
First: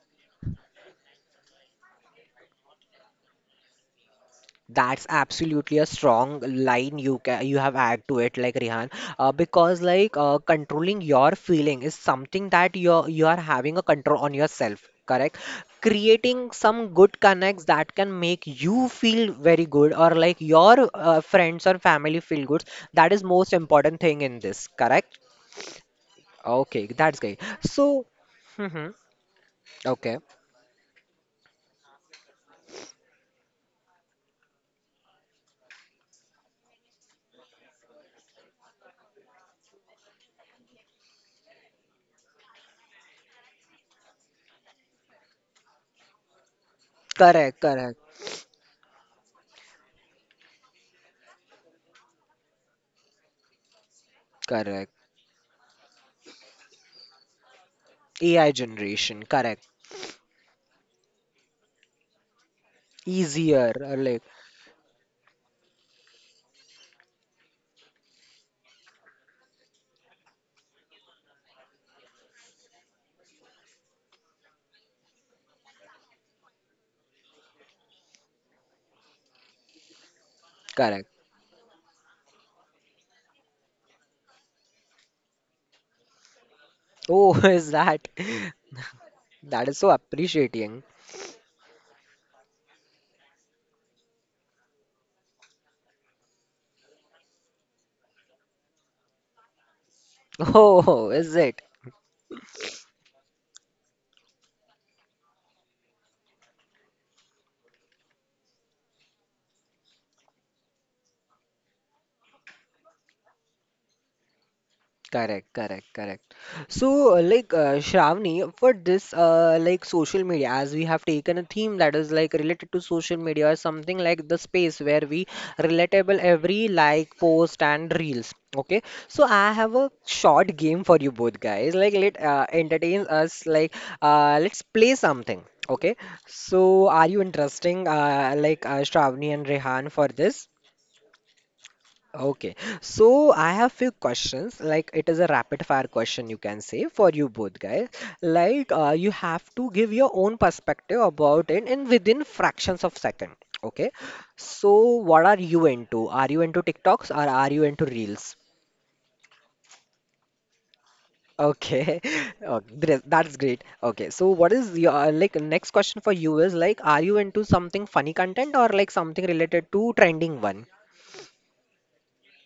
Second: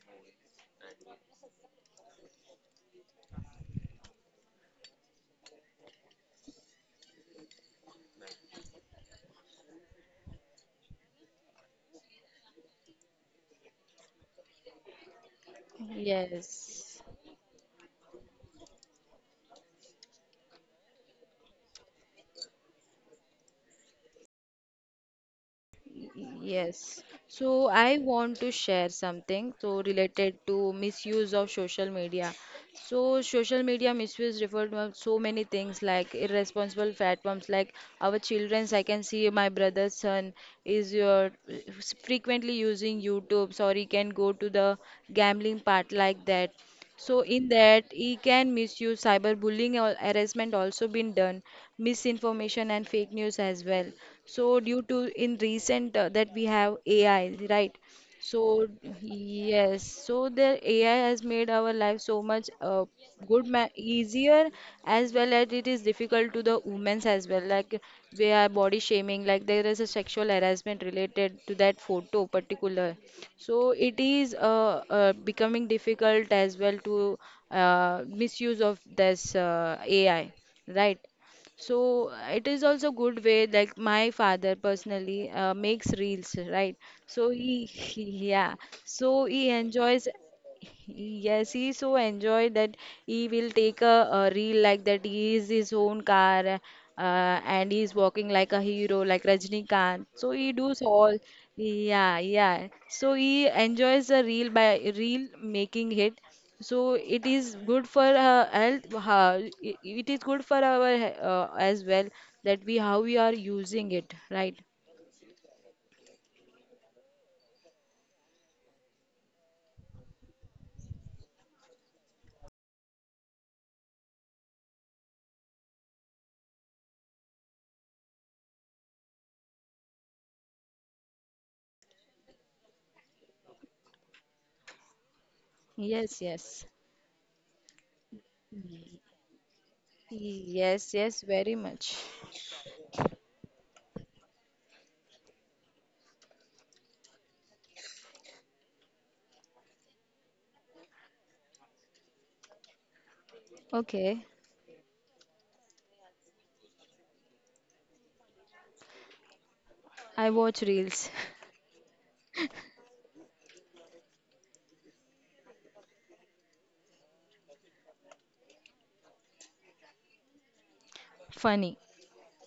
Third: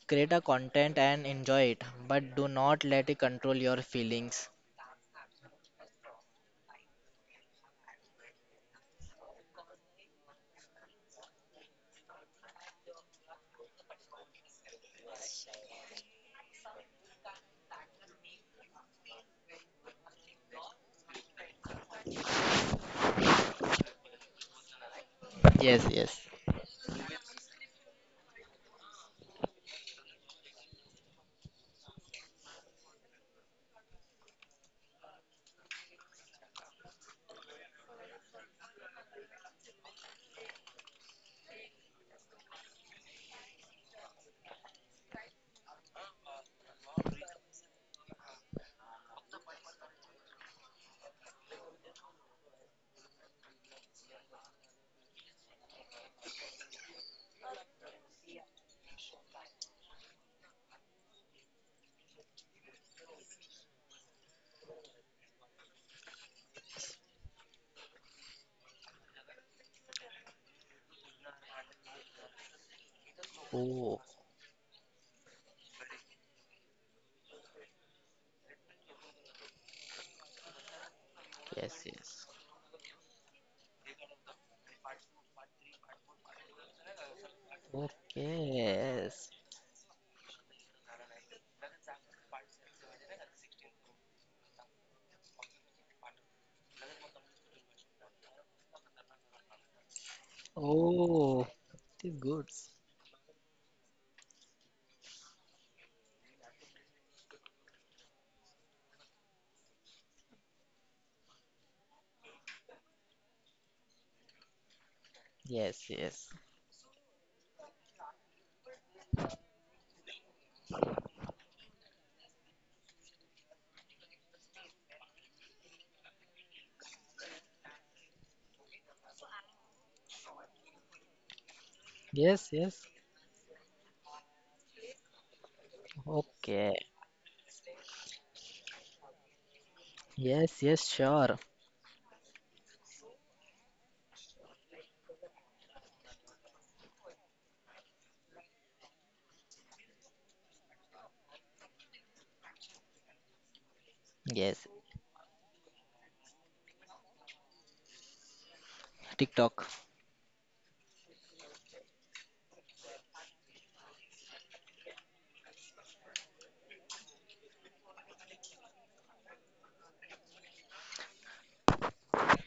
Create a content and enjoy it, but do not let it control your feelings. That's absolutely a strong line you can, you have add to it, like Rihan, because like controlling your feeling is something that you are having a control on yourself, correct? Creating some Yes. good connects that can make you feel very good, or like your friends or family feel good. That is most important thing in this, correct? Yes, yes. Okay, Yes. that's great. So I So, want to share hmm, something so okay, related to misuse of social media. So social media misuse referred to so many things like irresponsible platforms like our children's I can see my brother's son is your frequently using YouTube or he can go to the gambling part like that. So in correct, that correct. he can misuse cyberbullying or harassment also been done, misinformation and fake news as well. So due Correct. to in recent that we have AI, right? AI So generation, correct. yes, so the AI has made our life so much good ma Easier, like, easier as well as it is difficult to the women's as well. Like we are body shaming, like there is a sexual harassment related to that photo particular. So it Oh, is becoming difficult as well to misuse of this AI, right? correct. yes, So yes. it is also good way like my father personally makes reels, right? So Oh, is he that? Okay, yeah, so yes. he That is so enjoys. appreciating. Yes, he so enjoyed that he will take a reel like that. He is his own car, and he is walking like a hero, like Rajnikant. So he does Oh, all, is Oh, it? it is yeah, good. yeah. So he enjoys the reel by reel making it. So it is good for health. How, it is good for our he- as well that we how we are using it, right? Correct, correct, Yes, yes. correct. So, like Shravani, for this, like social media, as we have taken a theme that is like related to social media or something like the space where we relatable every like, post, and reels. Okay, so I have a short game for you both guys. Like, let Yes, yes. entertain us. Like, let's play something. Okay, Yes, yes, Okay. so are you interesting? Like Shravani and Rehan for this? Yes, yes, yes, yes, sure. very much. Okay, so I have few questions. Like it is a rapid fire question, you can say for you both guys. Like you have to give your own perspective about it in within fractions of second. Okay, Okay, Yes. so what are you into? Are you into TikToks or are you into Reels? TikTok. I watch reels. Okay, okay, that's great. Okay, so what is your like next question for you is like, are you into something funny content or like something related to trending one? Funny.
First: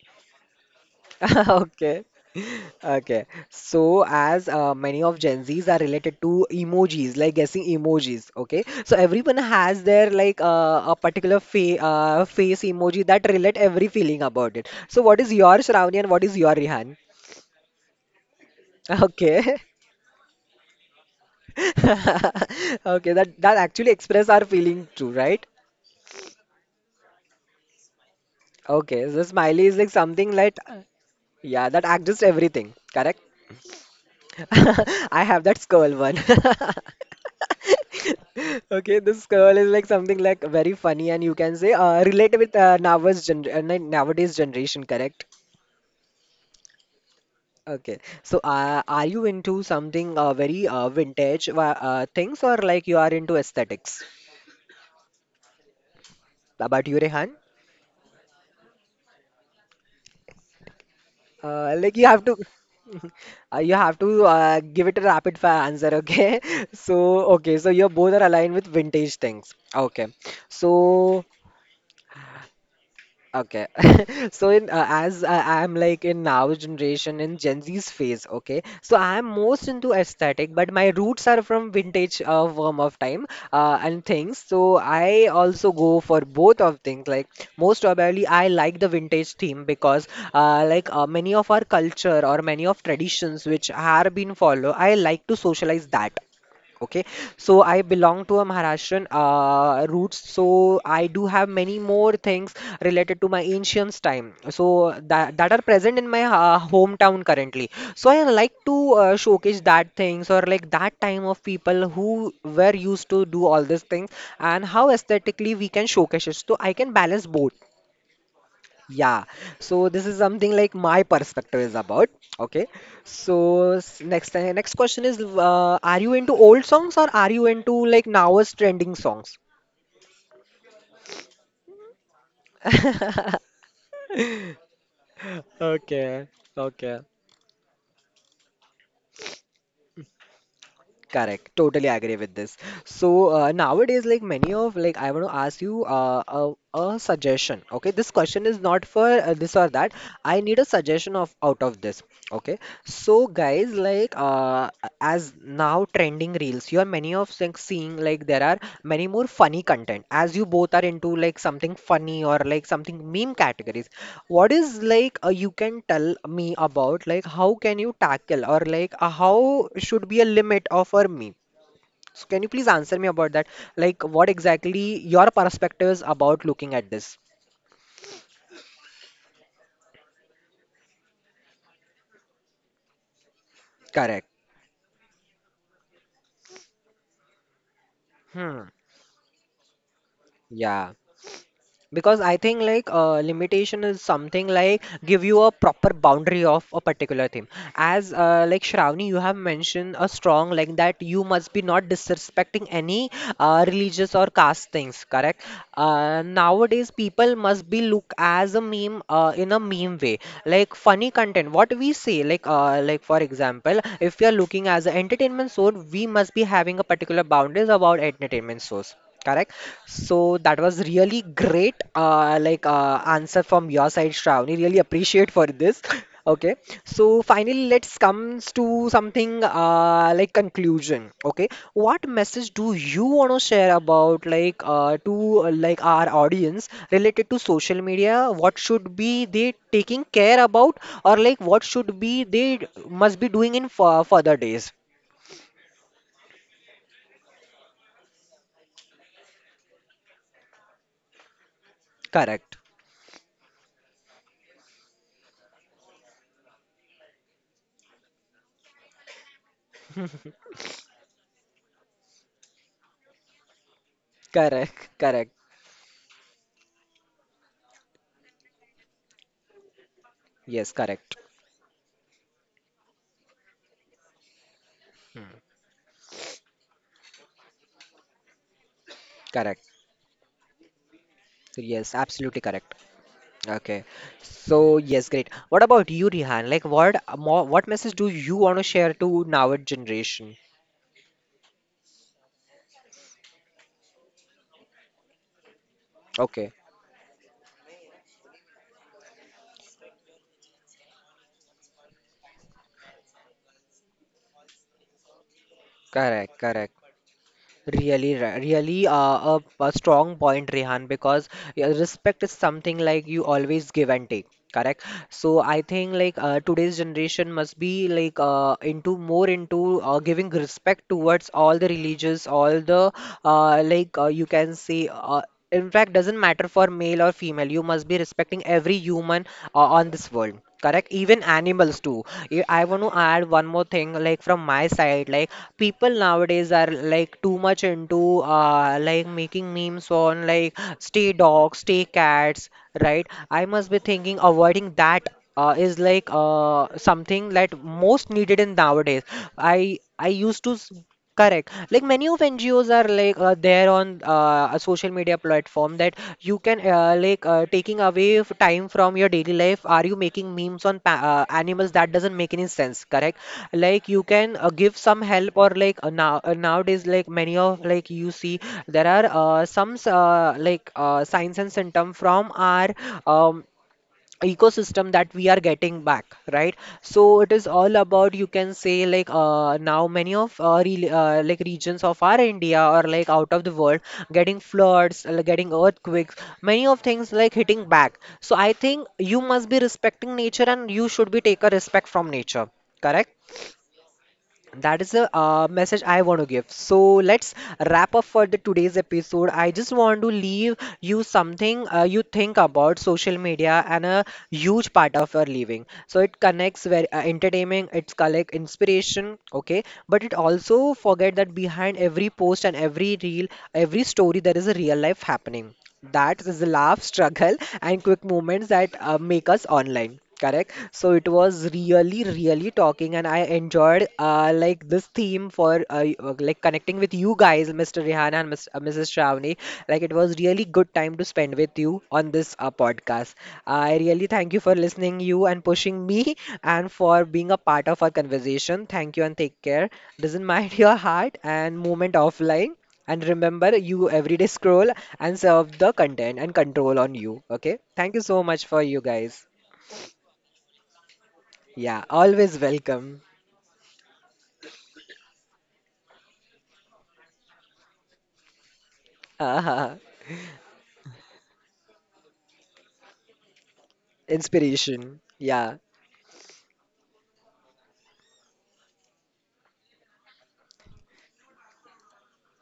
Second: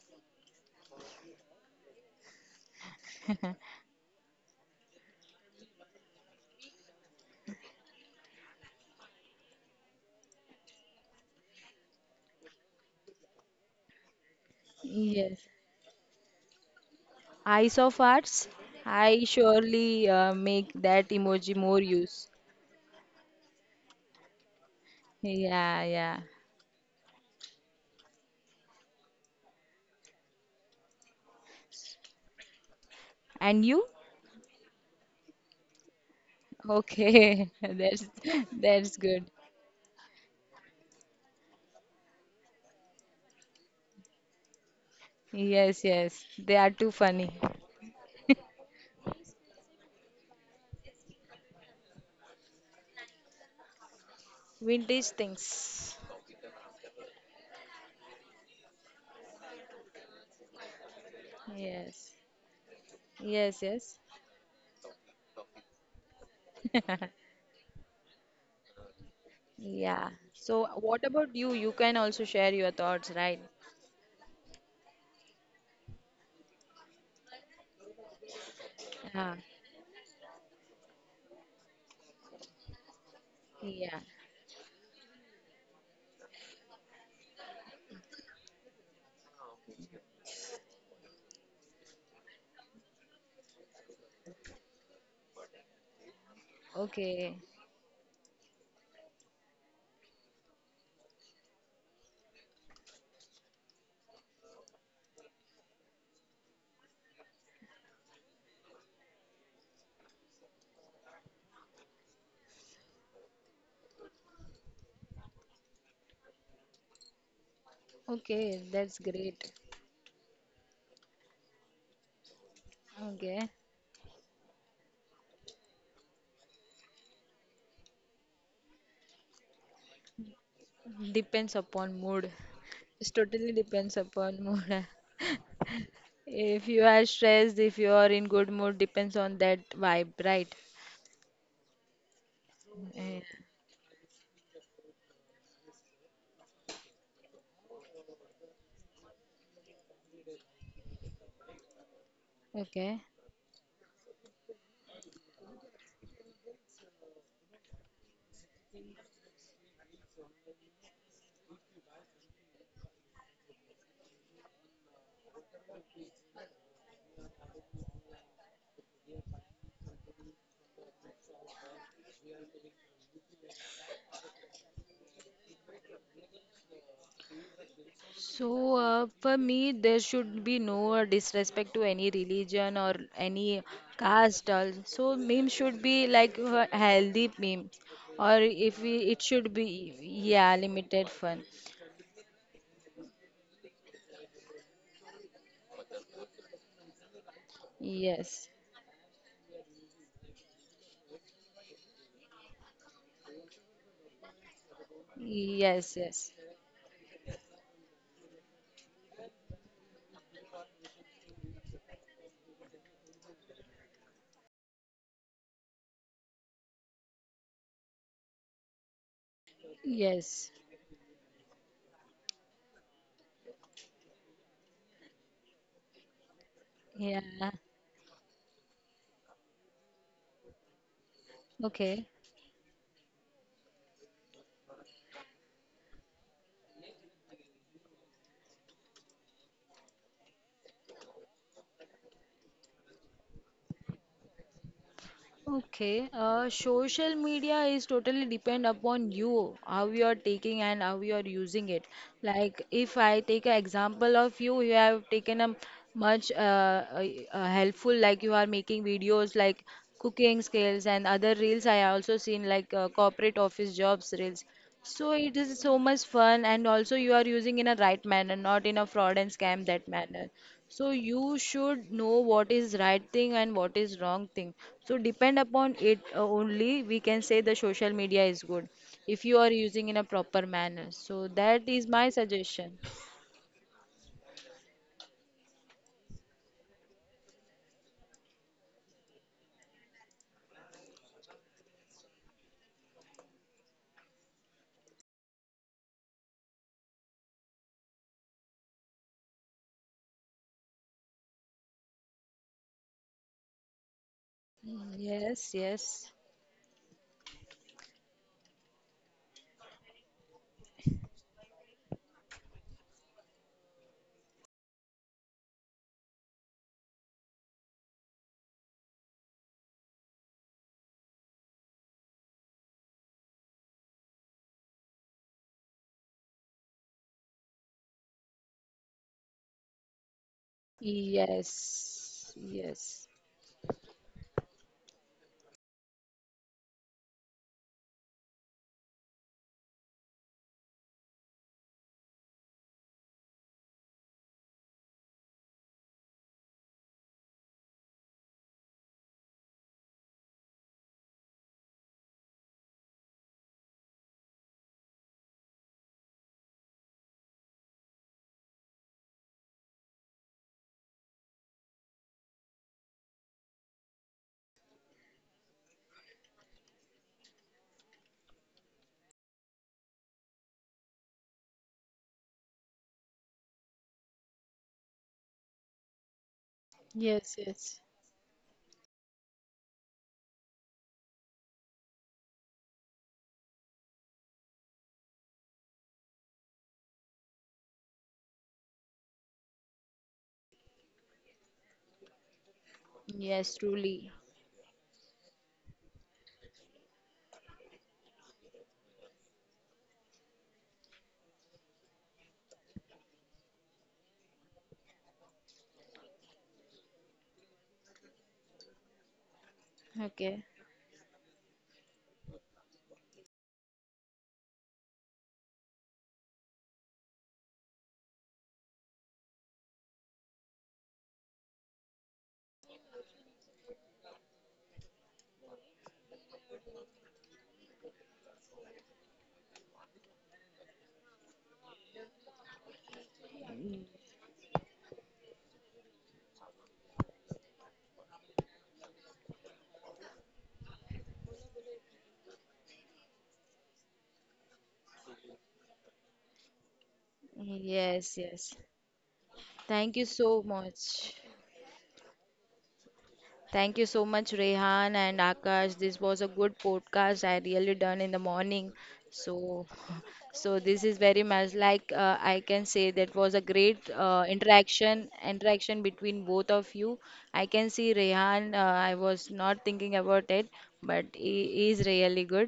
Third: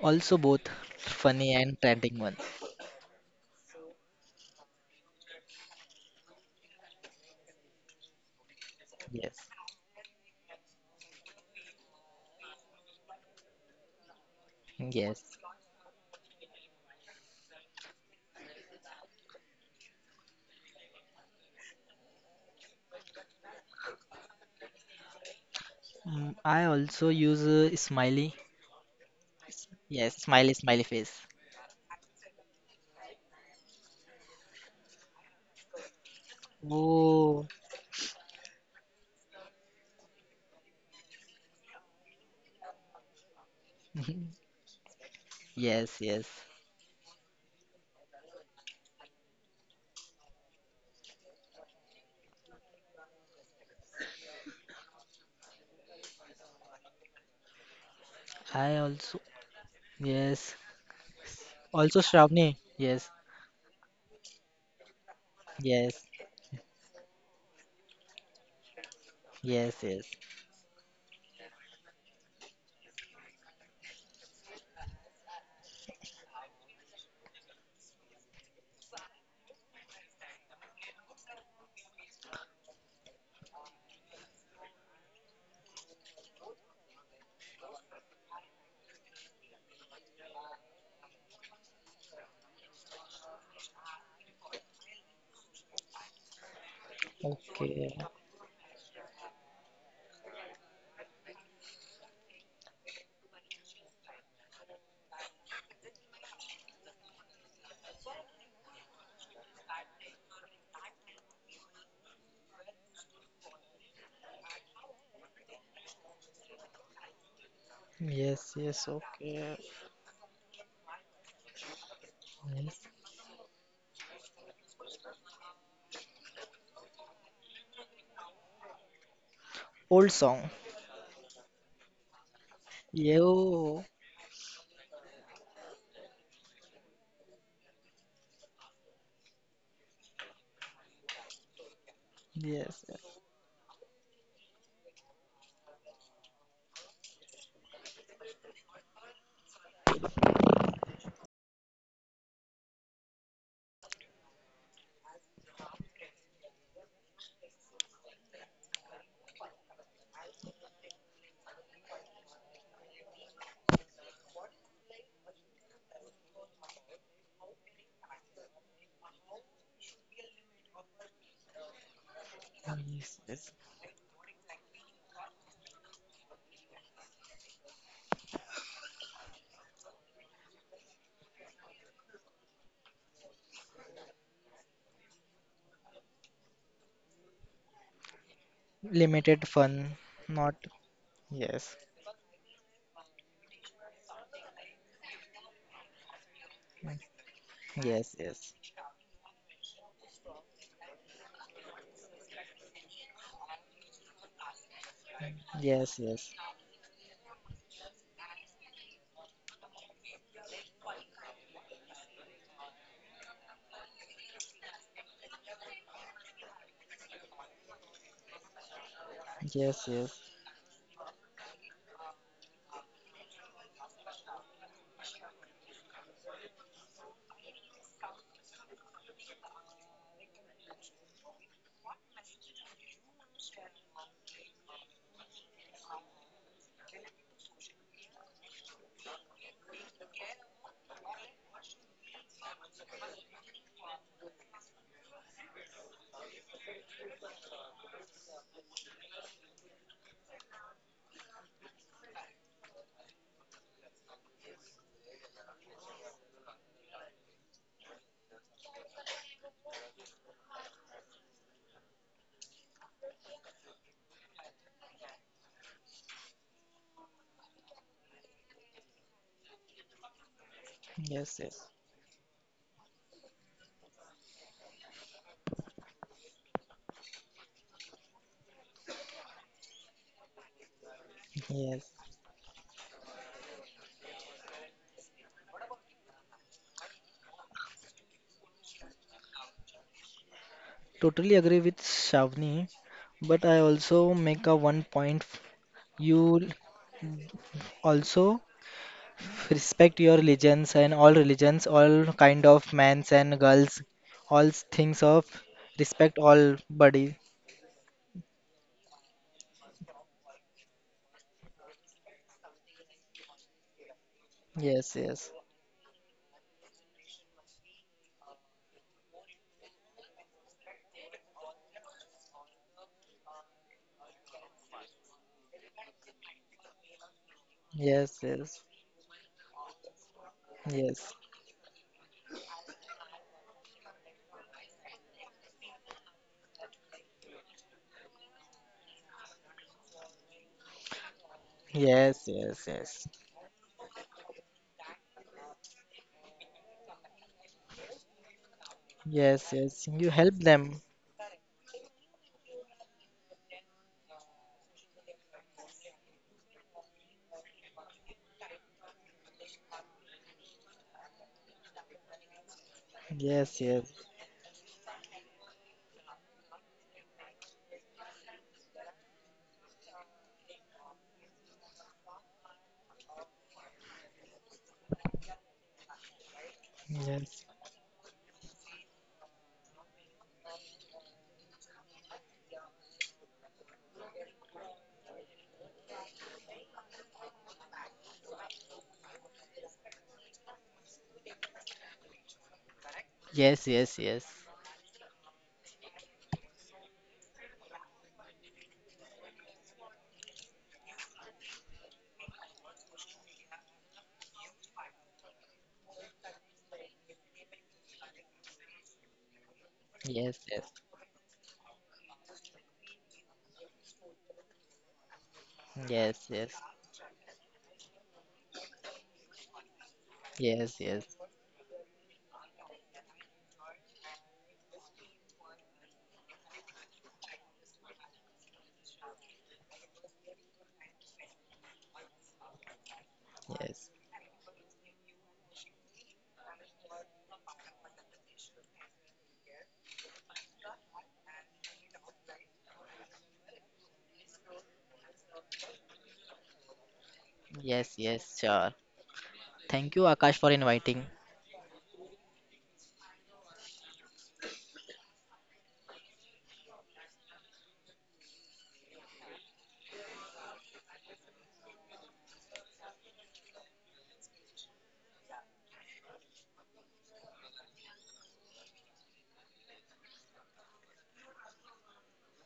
Also both funny and Okay. trending one. Okay. So as many of Gen Zs are related to emojis, like guessing emojis, okay? So everyone Yes. has their like a particular fa face emoji that relate every feeling about it. So what is Yes. Yes. your, Shravani, and what is your, Rihan? Eyes of arts. I Okay. surely make that emoji more use. Okay, that that actually express our feeling too, right? Yeah, yeah. Mm, I also use smiley. Okay, so smiley is like Yes, something smiley, like, smiley face. yeah, that adjusts everything, correct? And you? I have that skull one. Oh. Okay. That's Okay, good. this skull is like something like very funny, and you can say relate with nowadays nowadays generation, correct? Yes, Yes, yes. yes. They are too funny. Okay, so are you into something very vintage things, or like you are into aesthetics? Vintage things. About you, Rehan? I also yes. Like Also you Yes. have to Shravani. Yes. Yes, you yes. have to give it a rapid fire answer, Yes. okay? So okay, so you both are aligned with vintage things. Yes, yes. Okay. Yeah. So, what So about you? You can also share your thoughts, right? okay. So in as I'm like in now generation in Gen Z's phase, okay. So I'm Ah, most into aesthetic, but my roots are from vintage worm of time yeah. and things. So I also go for both of things. Like most probably, I like the vintage theme because like many of our culture or many of traditions which are being followed, I like to socialize that. Okay, Okay. so I Okay. belong to a Maharashtrian roots, so I do have many more things related to my ancient time, so that are present in my hometown currently. So I like to showcase that things, or like that time of people who were used to do all these things, and how aesthetically we can showcase it. So I can balance both. Yes, Okay, yes, that's Yeah, great. okay. so this is something like my perspective is about. Okay, Yes. so Okay. Next next question is, are you into old songs, or are you into like now's trending songs? Old song. Depends upon mood. It totally Yo. depends upon mood. Okay, If you okay. are stressed, if you are in good mood, depends on that vibe, right? Correct. Totally agree with this. Yes. Yeah. So nowadays, like many of like I want to ask you a suggestion. Okay, this question is not for this or that. I need a suggestion of out of this. Okay, Okay. so guys, like as now trending, trending reels. You are many of like seeing like there are many more funny content, as you both are into like something funny or like something meme categories. What is like you can tell me about like how can you tackle, or like how should be a limit of a meme? So can you please answer me Yes, about that? yes. Like what exactly your perspectives about looking at this? So, for me, there should be no disrespect to any religion or any Correct. caste. Also, meme should be like a healthy meme, or Hmm. if we, it Limited should be, fun, yeah, not Yeah. limited fun. yes, Because I think like limitation is something like give you a proper boundary of a particular thing. As yes, Yes, yes, like Shravani, you have mentioned a strong like that you must be not disrespecting any religious or caste things, correct? yes, yes, yes, yes, yes, Nowadays people must be look as a meme in a meme way, like funny content. What we say, like for example, if we are looking as an entertainment source, we must be having a particular boundaries about entertainment source. Correct. yes, So yes. that was really great, like answer from your side, Shravani. Really appreciate for this. Okay. Yeah. So finally, let's comes to something like conclusion. Okay. Okay. What message do you want to share about like to like our audience related to social media? What should be they taking care about, or like what should be they must be doing in further days? Okay, social media is totally depend upon you, how you are taking and how you are using it. Correct. Like if I take an example of you, you have taken a much a helpful, like you are making videos like cooking skills and other reels. I also seen like corporate office jobs reels. Correct. So Correct. it is so much fun, and also you are using in a right manner, not in a fraud and scam that manner. Yes. So Correct. you yes, yes, should know what is right thing and what is wrong thing. So depend upon it only we can say the social media is good if you are Correct. using in a proper manner. So that is yes. Yes, my absolutely suggestion. correct. Okay. So, yes, great. What about you, Rihan? Like, what more, what message do you want to share to now generation? Totally agree with Shavni, but I also make a one point. You l- Okay. Also respect your religions and all religions, all kind of mans and girls, things of Yes, yes. respect Correct, all correct. body. Really, really, a strong point, Rehan, because yeah, respect is something like you always give and take, correct? Yes, yes, So I think like today's generation must be like into more into giving respect towards all the religious, all the like you can say. In fact, doesn't matter for male or female. You must be yes, respecting yes, every human on this world, correct? yes, Even animals too. Yes. I want to Yes. add one more thing like from my side. Like people nowadays are like too much into uh, like making memes on like stay dogs, stay yes, cats, yes, right? yes, I must be thinking avoiding that is like uh, something that most needed in nowadays. yes, I yes. I You help used to them. correct. Like many of NGOs are like there on a social media platform, that you can like taking away time from your daily life. Are you making memes on pa animals? That doesn't make any sense. Correct. Yes, Like yes, you can give some help, or like now nowadays like many of like you see there are some like signs and symptom from our um, ecosystem that we are getting back, right? So it Yes, yes, is all yes. about, you can say, like now many of like regions of our India, or like out of the world, getting floods getting earthquakes, many of things like hitting back. So I think you must be respecting nature, and you should be take a respect from nature, correct? Yes, yes, yes, truly. yes, That is the message I want to give. So let's wrap up for the today's episode. I just want to leave you something you think about social media and a huge part of your living. So it connects very entertaining, it's collect inspiration, okay? But it yes, Okay. also forget that behind every post and every reel, every story, there is a real life happening. yes, That yes, is the yes, laugh, struggle, and quick moments that make us online. Correct. yes, So it yes, was really, really talking, and I enjoyed like this theme for like connecting with you guys, Mr. Rihanna and Miss, Mrs. Shravani. Like it was really good time to spend with you on this podcast. I yes, really thank you for listening, you and pushing me, and for being a part of our conversation. Thank you and take care. Doesn't mind your heart and movement offline. And remember, you everyday scroll and serve the content and control on you. Okay. Thank yes, you Yes, so yes, much yes. for sure. you guys. Thank Thank you, you Akash, so for inviting. much. Yeah. Always welcome. Thank you so much, Rehan and Akash. This was a good podcast I really done in the morning. So, so this is very much like I can say that was a great Inspiration. interaction Yeah. interaction between both of you. I can see Rehan. I was not thinking about it, but he is really good.